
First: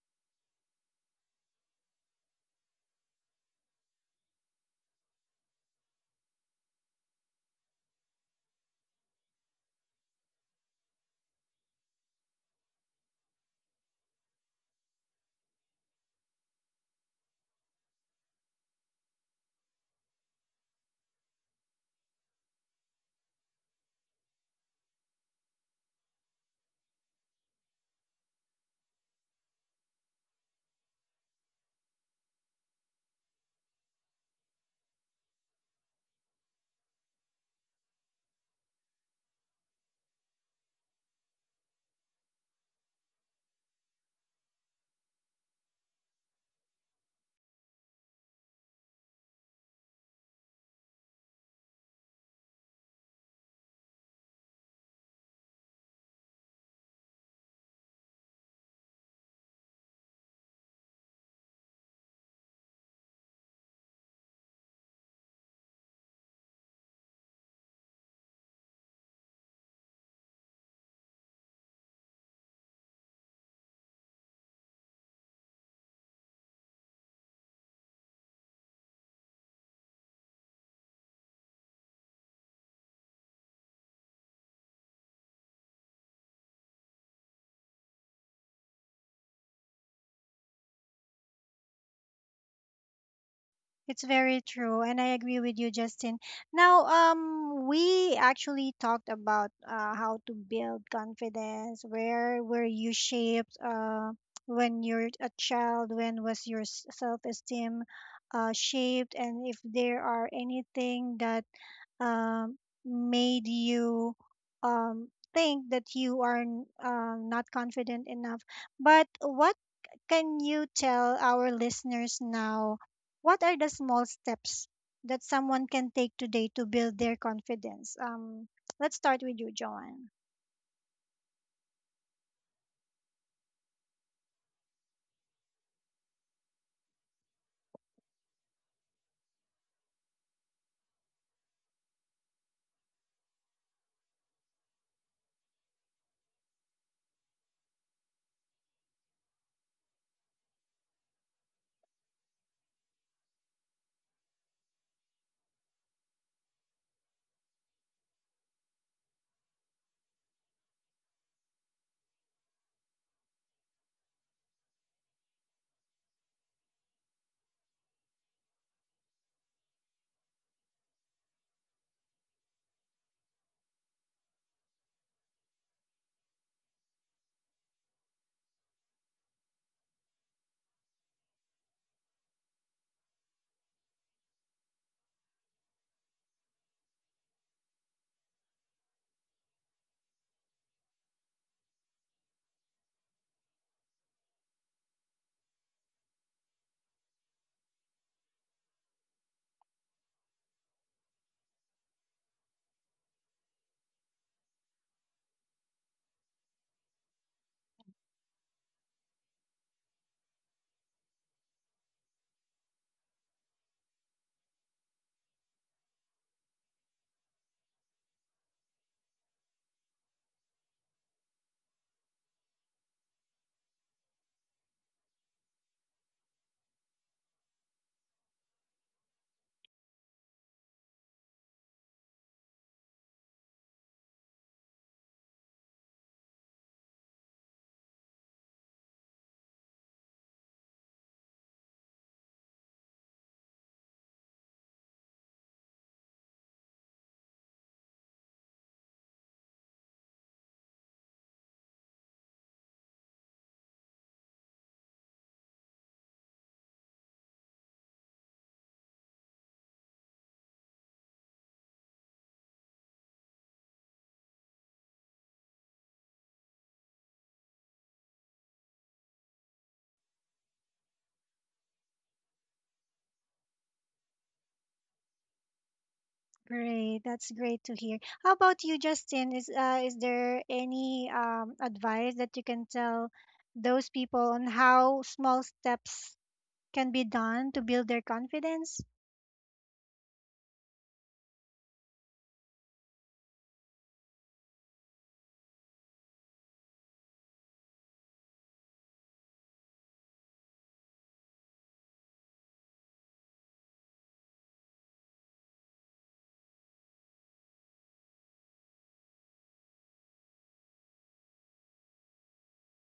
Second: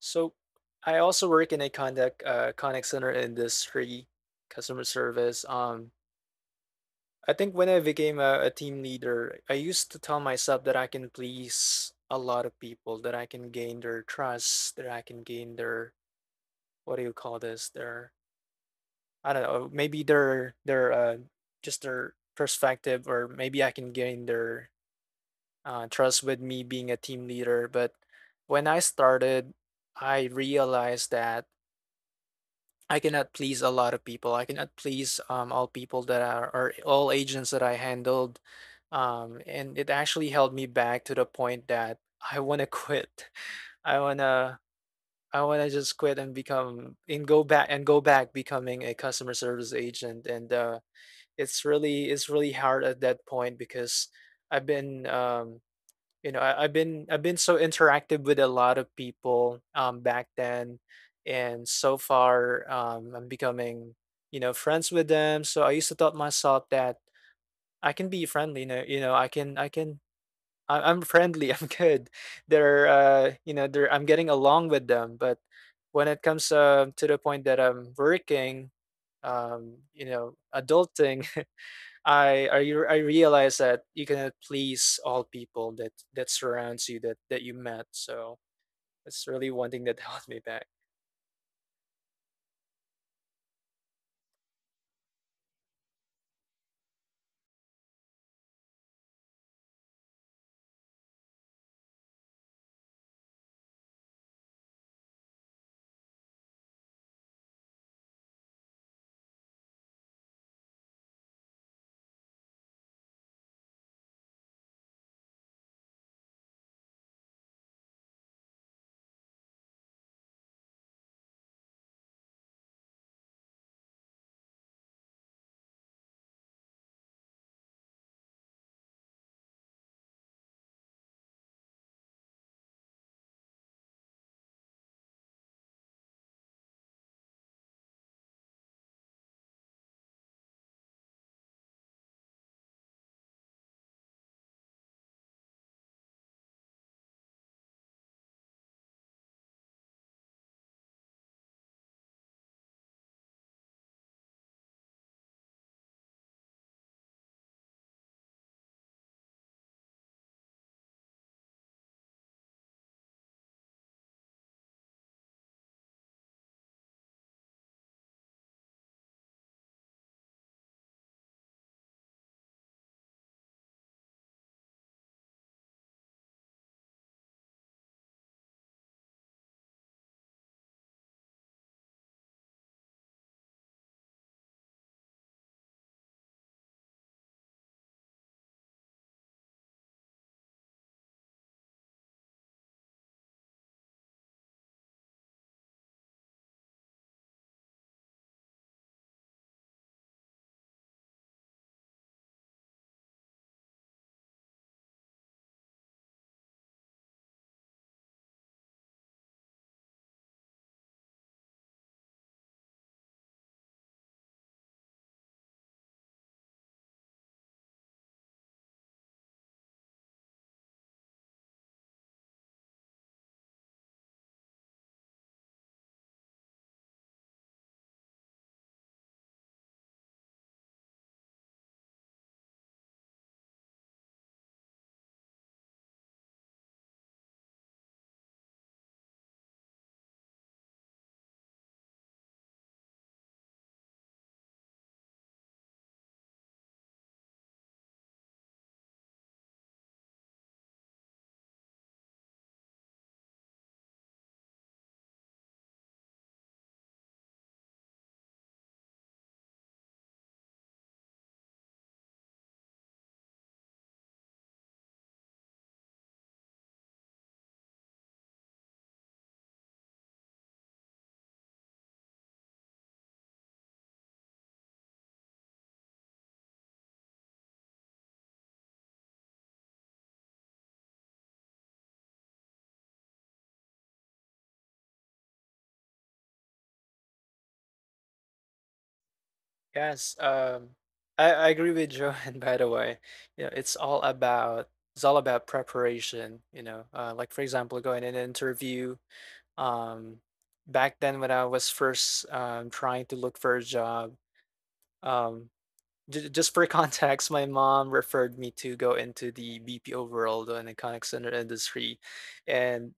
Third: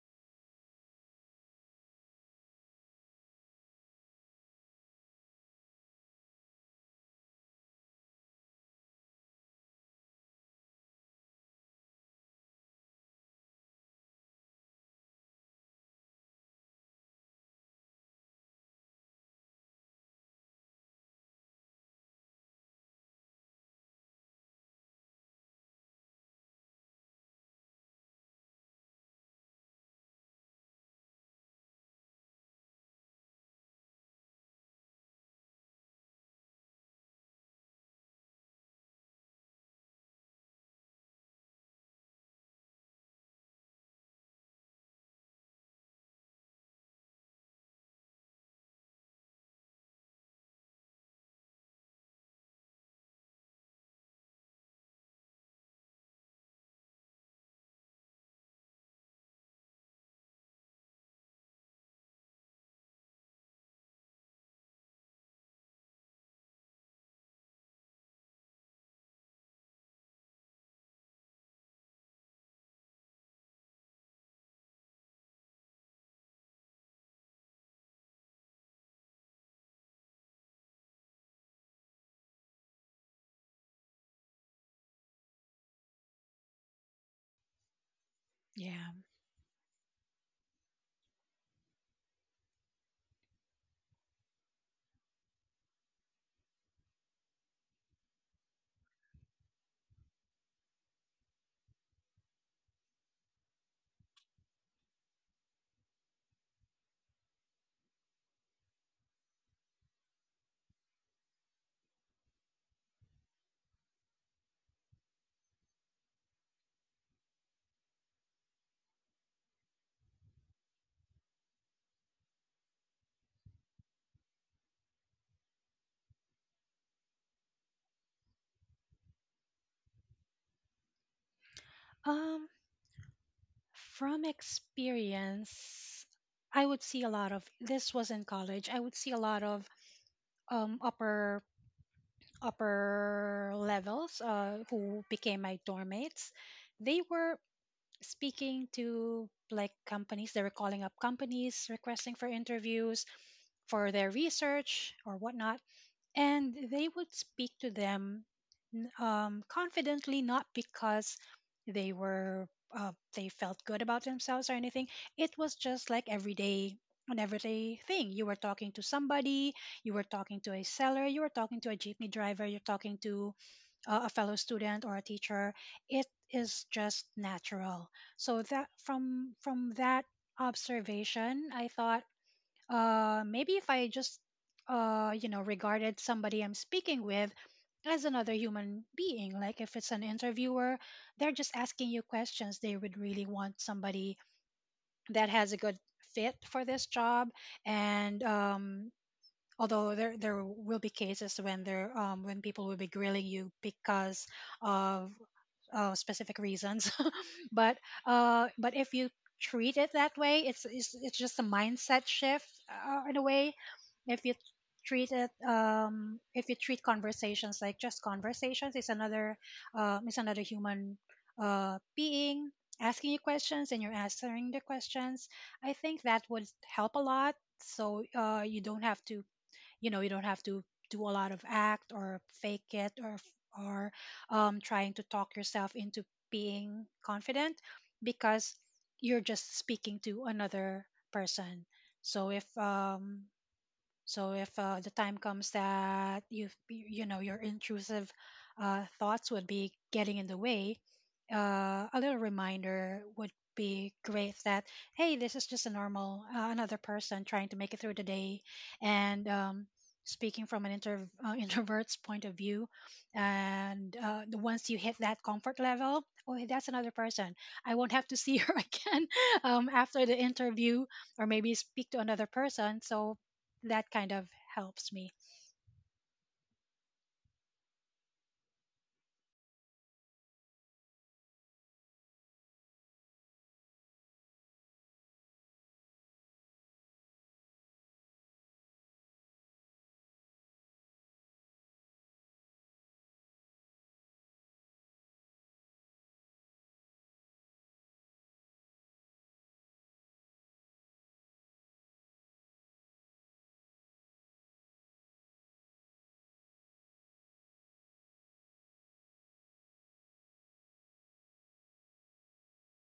B: So I also work in a contact center industry, customer service. I think, when I became a team leader, I used to tell myself that I can please a lot of people, that I can gain their trust, that I can gain their, what do you call this, their, I don't know, maybe their just their perspective, or maybe I can gain their trust with me being a team leader. But when I started, I realized that I cannot please a lot of people. I cannot please, all people that are, or all agents that I handled. And it actually held me back to the point that I want to quit. I want to I want to just quit, and become and go back becoming a customer service agent, and it's really hard at that point, because I've been, I've been so interactive with a lot of people, back then, and so far, I'm becoming, you know, friends with them. So I used to thought myself that I can be friendly. I'm friendly, I'm good. They're you know they're I'm getting along with them, but when it comes, to the point that I'm working, adulting, I realize that you cannot please all people that surrounds you, that you met. So
C: Yeah.
B: that's really one thing that held me back.
A: It's very true, and I agree with you, Justin. Now, we actually talked about how to build confidence. Where were you shaped when you're a child? When was your self esteem shaped? And if there are anything that um, made you um, think that you are not confident enough. But what can you tell our listeners now? What are the small steps that someone can take today to build their confidence? Let's start with you, Joanne.
C: um from experience, I would see a lot of, this was in college, I would see a lot of um upper upper levels who became my dorm mates. They were speaking to like companies. They were calling up companies, requesting for interviews for their research or whatnot, and they would speak to them confidently, not because they were they felt good about themselves or anything. It was just like everyday, an everyday thing. You were talking to somebody, you were talking to a seller, you were talking to a jeepney driver, you're talking to a fellow student or a teacher. It is just natural. So that, from that observation, I thought maybe if I just, you know, regarded somebody I'm speaking with as another human being. Like if it's an interviewer, they're just asking you questions. They would really want somebody that has a good fit for this job. And Although there will be cases when there when people will be grilling you because of specific reasons but but if you treat it that way it's just a mindset shift in a way if you treat it, if you treat conversations like just conversations it's another human being asking you questions, and you're answering the questions. I think that would help a lot. So you don't have to, you don't have to do a lot of act or fake it, or trying to talk yourself into being confident, because you're just speaking to another person. So if so if the time comes that you know your intrusive thoughts would be getting in the way, a little reminder would be great that hey, this is just a normal another person trying to make it through the day, and speaking from an introvert's point of view, and once you hit that comfort level, oh, hey, that's another person. I won't have to see her again after the interview, or maybe speak to another person. So that kind of helps me.
A: Great, that's great to hear. How about you, Justin? Is there any advice that you can tell those people on how small steps can be done to build their confidence?
B: Yes, I agree with Joanne. By the way, you know, it's all about preparation. You know, like for example, going in an interview. Um, Back then, when I was first, trying to look for a job, um, J just for context, my mom referred me to go into the BPO world and the contact center industry, and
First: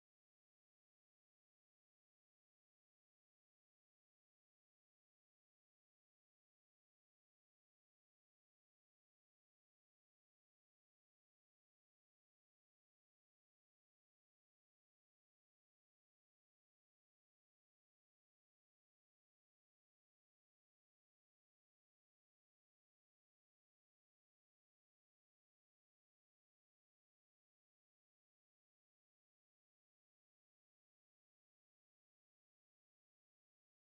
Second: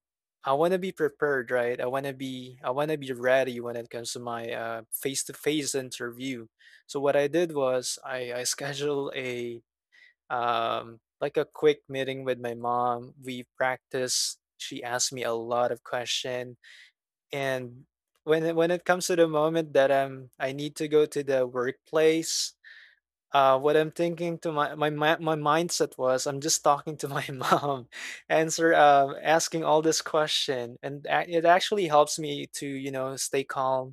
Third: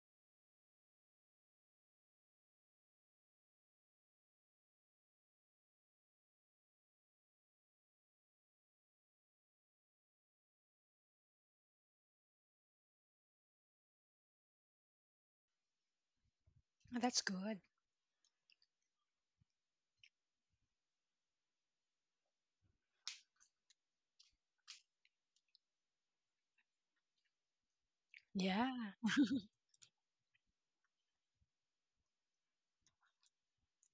B: I wanna be prepared, right? I wanna be ready when it comes to my face-to-face interview. So what I did was I scheduled a like a quick meeting with my mom. We practiced. She asked me a lot of question,
C: Oh, that's good.
B: and when it comes to the moment that I need to go to the workplace, what I'm thinking to my mindset was, I'm just talking to my mom, answer
C: Yeah,
B: asking all this question, and it actually helps me to stay calm,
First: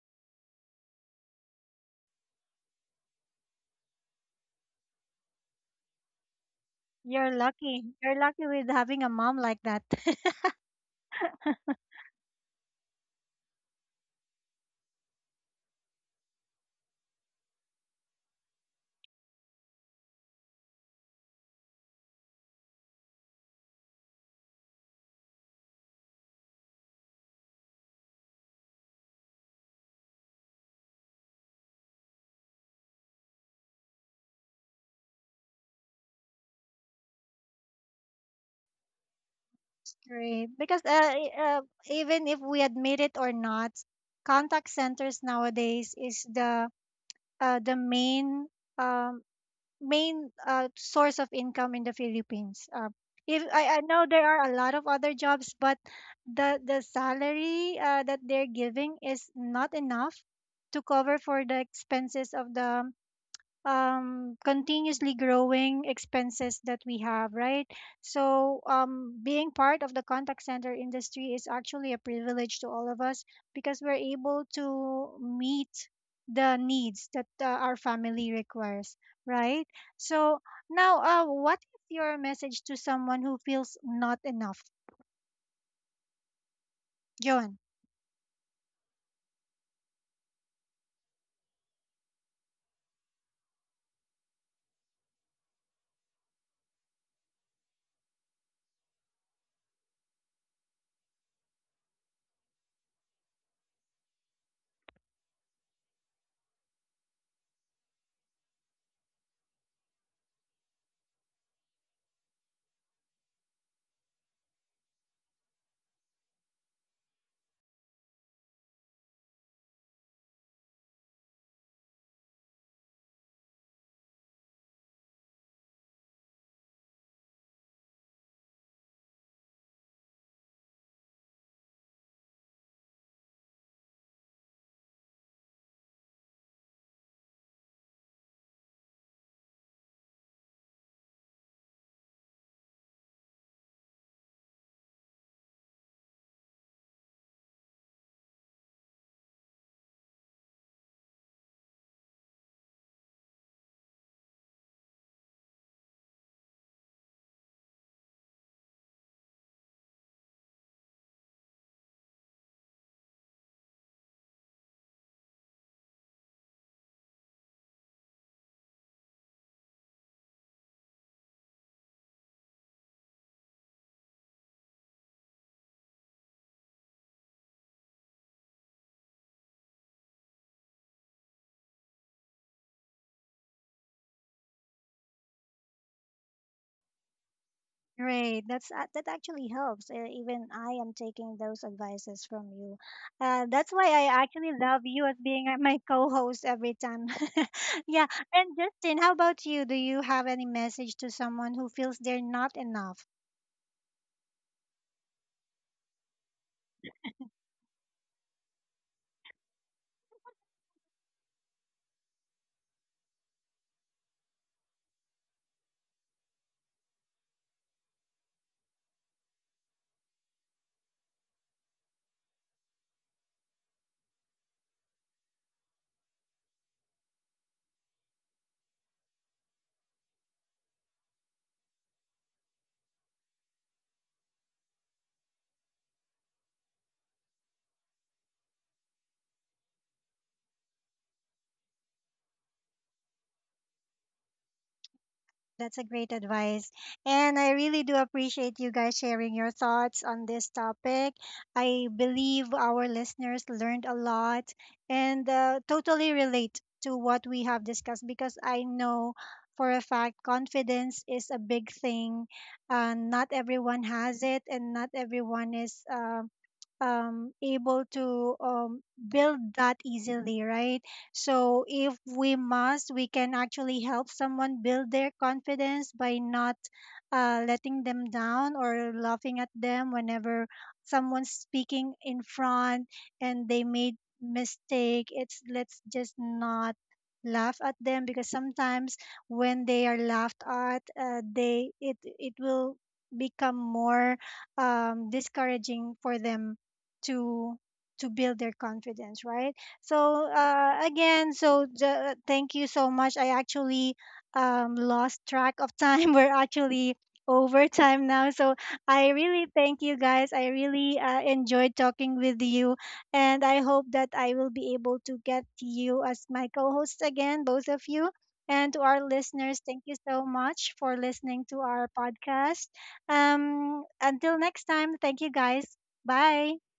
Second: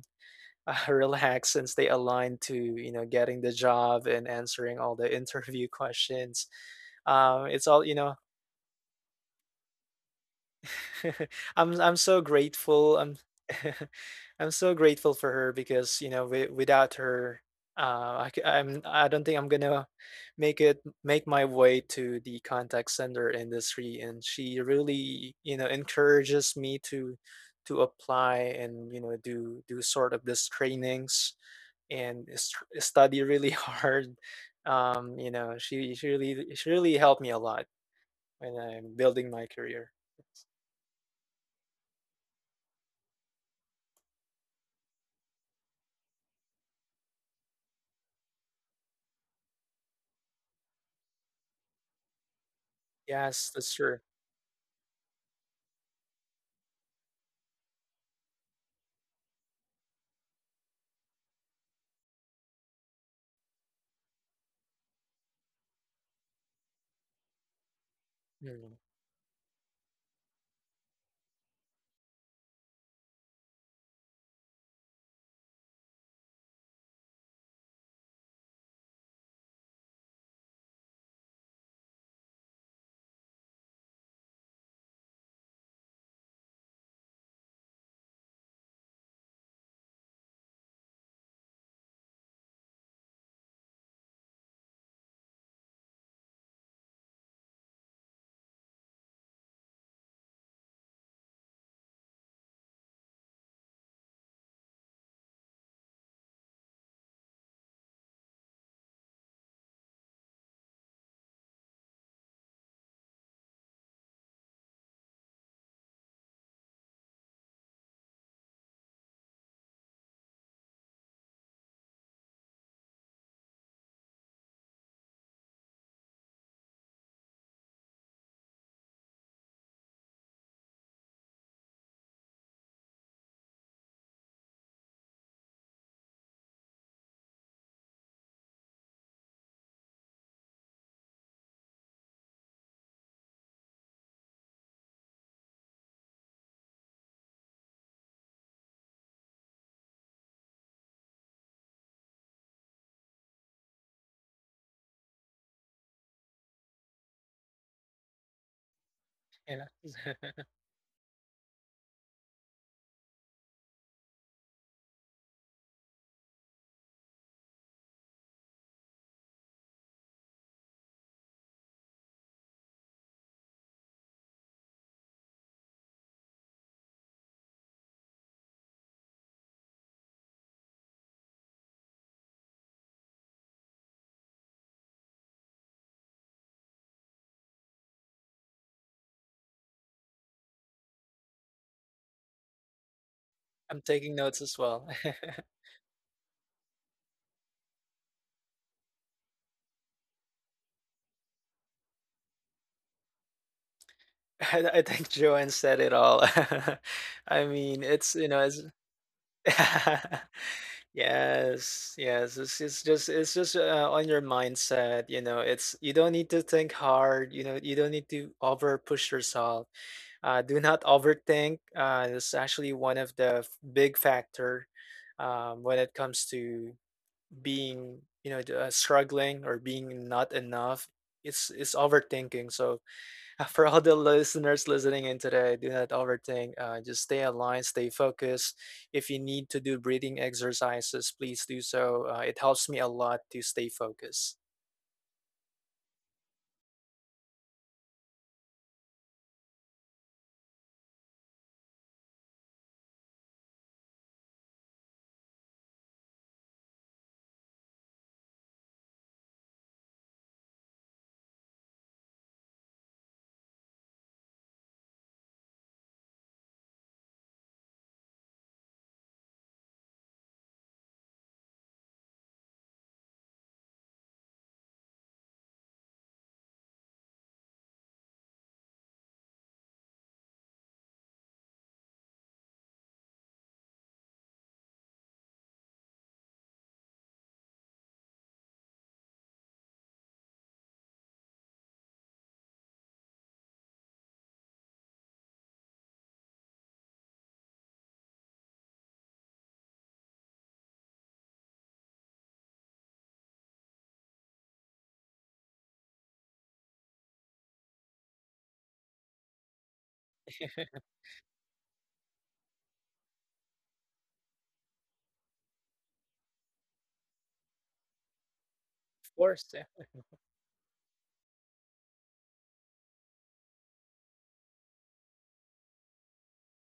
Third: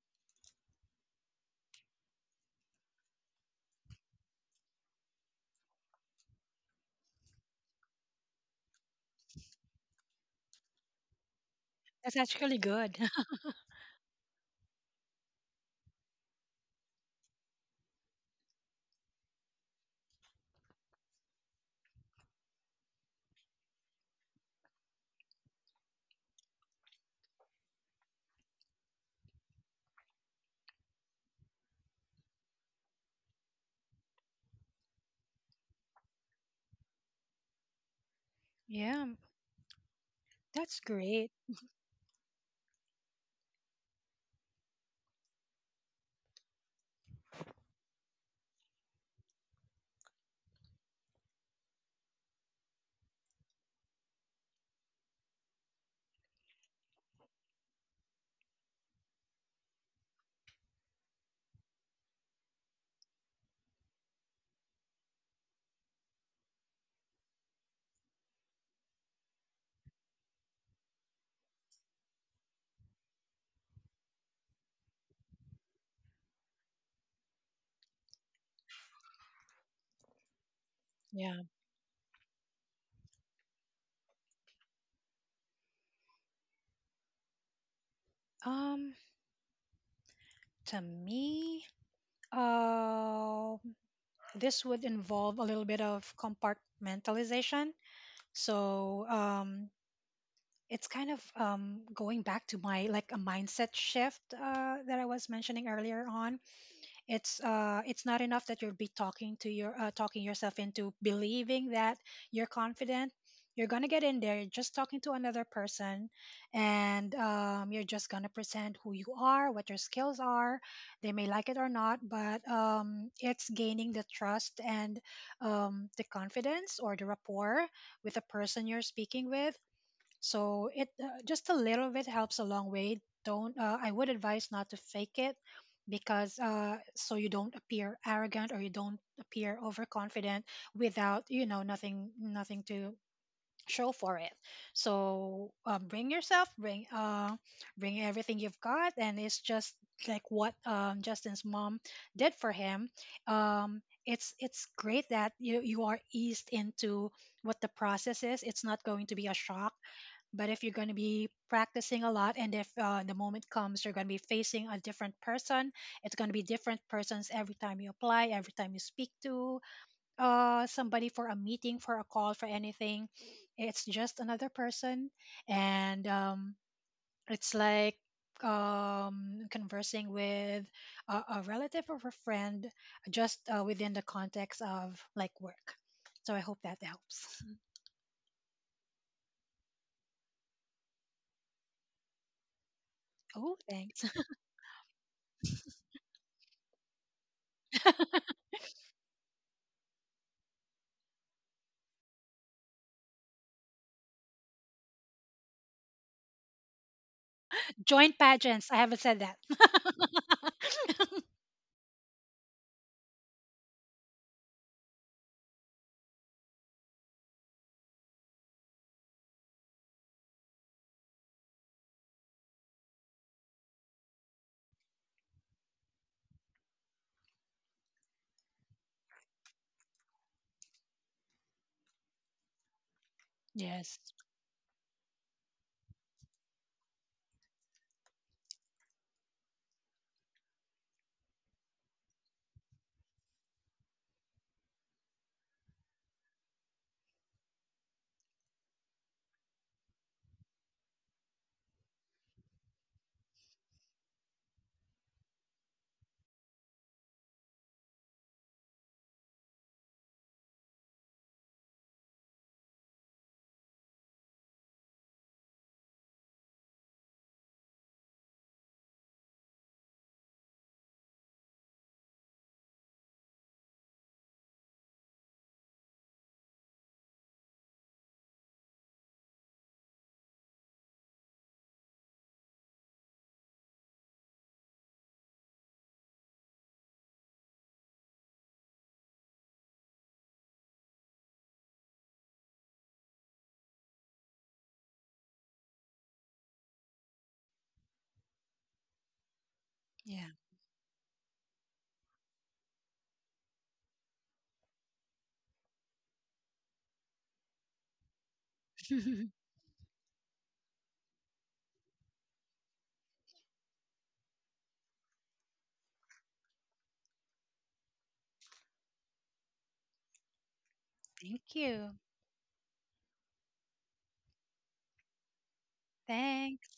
B: relax, and stay aligned to getting the job, and answering all the interview questions.
A: You're
B: It's all
A: lucky.
B: you know
A: You're lucky with having a mom like that.
B: I'm
C: that's
B: so
C: actually
B: grateful.
C: good.
B: I'm I'm so grateful for her, because without her, I don't think I'm gonna make my way to the contact center industry. And she really encourages me to apply, and do sort of this trainings, and study really hard. She really helped me a lot when I'm
C: Yeah,
B: building my career.
A: Right.
C: that's
A: Because
C: great.
A: even if we admit it or not, contact centers nowadays is the main, um, main source of income in the Philippines. If
B: Yes, that's
A: I, I
B: true.
A: know there are a lot of other jobs, but the salary that they're giving is not enough to cover for the expenses of the, continuously growing expenses that we have, right? So,
B: Mm,
A: being part of the contact center industry is actually a privilege to all of us, because we're able to meet the needs that our family requires, right? So, now,
C: Yeah.
A: what is your message to someone who feels not enough? Joan.
C: Um, to me, uh, this would involve a little bit of compartmentalization. So, it's kind of going back to my, like, a mindset shift that I was mentioning earlier on. It's not enough that you'll be talking to your talking yourself into believing that you're confident. You're gonna get in there, you're just talking to another person, and you're just gonna present who you are, what your skills are. They may like it or not, but it's gaining the trust and the confidence or the rapport with the person you're speaking with. So it, just a little bit helps a long way. Don't, I would advise not to fake it, because so you don't appear arrogant or you don't appear overconfident without, you know, nothing to show for it. So bring yourself, bring everything you've got, and it's just like what, Justin's mom did for him. It's great that you are eased into what the process is. It's not going to be a
B: you know,
C: shock, but if you're going to be practicing a lot, and if the moment comes, you're going to be facing a different person. It's going to be different persons every time you apply, every time you speak to somebody for a meeting, for a call, for anything. It's just another person. And It's like conversing with a relative or a friend, just within the context of, like, work. So I hope that helps.
A: Right, that's that actually helps. Even I am taking those advices from you.
C: Oh,
A: That's why
B: I'm
A: I
C: thanks.
B: taking notes
A: actually
B: as
A: love
B: well.
A: you as being my co-host every time. Yeah. And Justin, how about you? Do you have any message to someone who feels they're not enough?
B: I think Joanne said it all. I mean, it's,
C: Joint
B: you know, it's
C: pageants. I haven't said that.
B: Yes, yes. It's just on your mindset, you know. It's, you don't need to think hard, you know. You don't need to over push yourself. Do not overthink. It's actually one of the big factor when it comes to being, struggling, or being not enough. It's overthinking. So for all the
C: Yes.
B: listeners listening in today, do not overthink. Just stay aligned, stay focused. If you need to do breathing exercises, please do so. It helps me a lot to stay focused.
A: That's a great advice. And I really do appreciate you guys sharing your thoughts on this topic. I believe our listeners learned a lot and totally relate to what we have discussed, because I know for a fact confidence is a big thing. Not everyone has it, and not everyone is, able to, build that easily, right? So if we must, we can actually help someone build their confidence by not letting them down or laughing at them whenever someone's speaking in front and they made mistake. It's let's just not laugh at them, because sometimes when they are laughed at, they it it will become more, discouraging for them to to build their confidence, right? So
C: Yeah.
A: again, thank you so much. I actually lost track of time. We're actually over time now. So I
C: Thank
A: really thank you guys. I really enjoyed talking with you. And I hope that I will be able to get you as my co hosts again, both of you. And to our
B: Of course.
A: listeners, thank you so much for listening to our
C: you.
A: podcast. Until next time, thank you guys. Bye.
C: Thanks.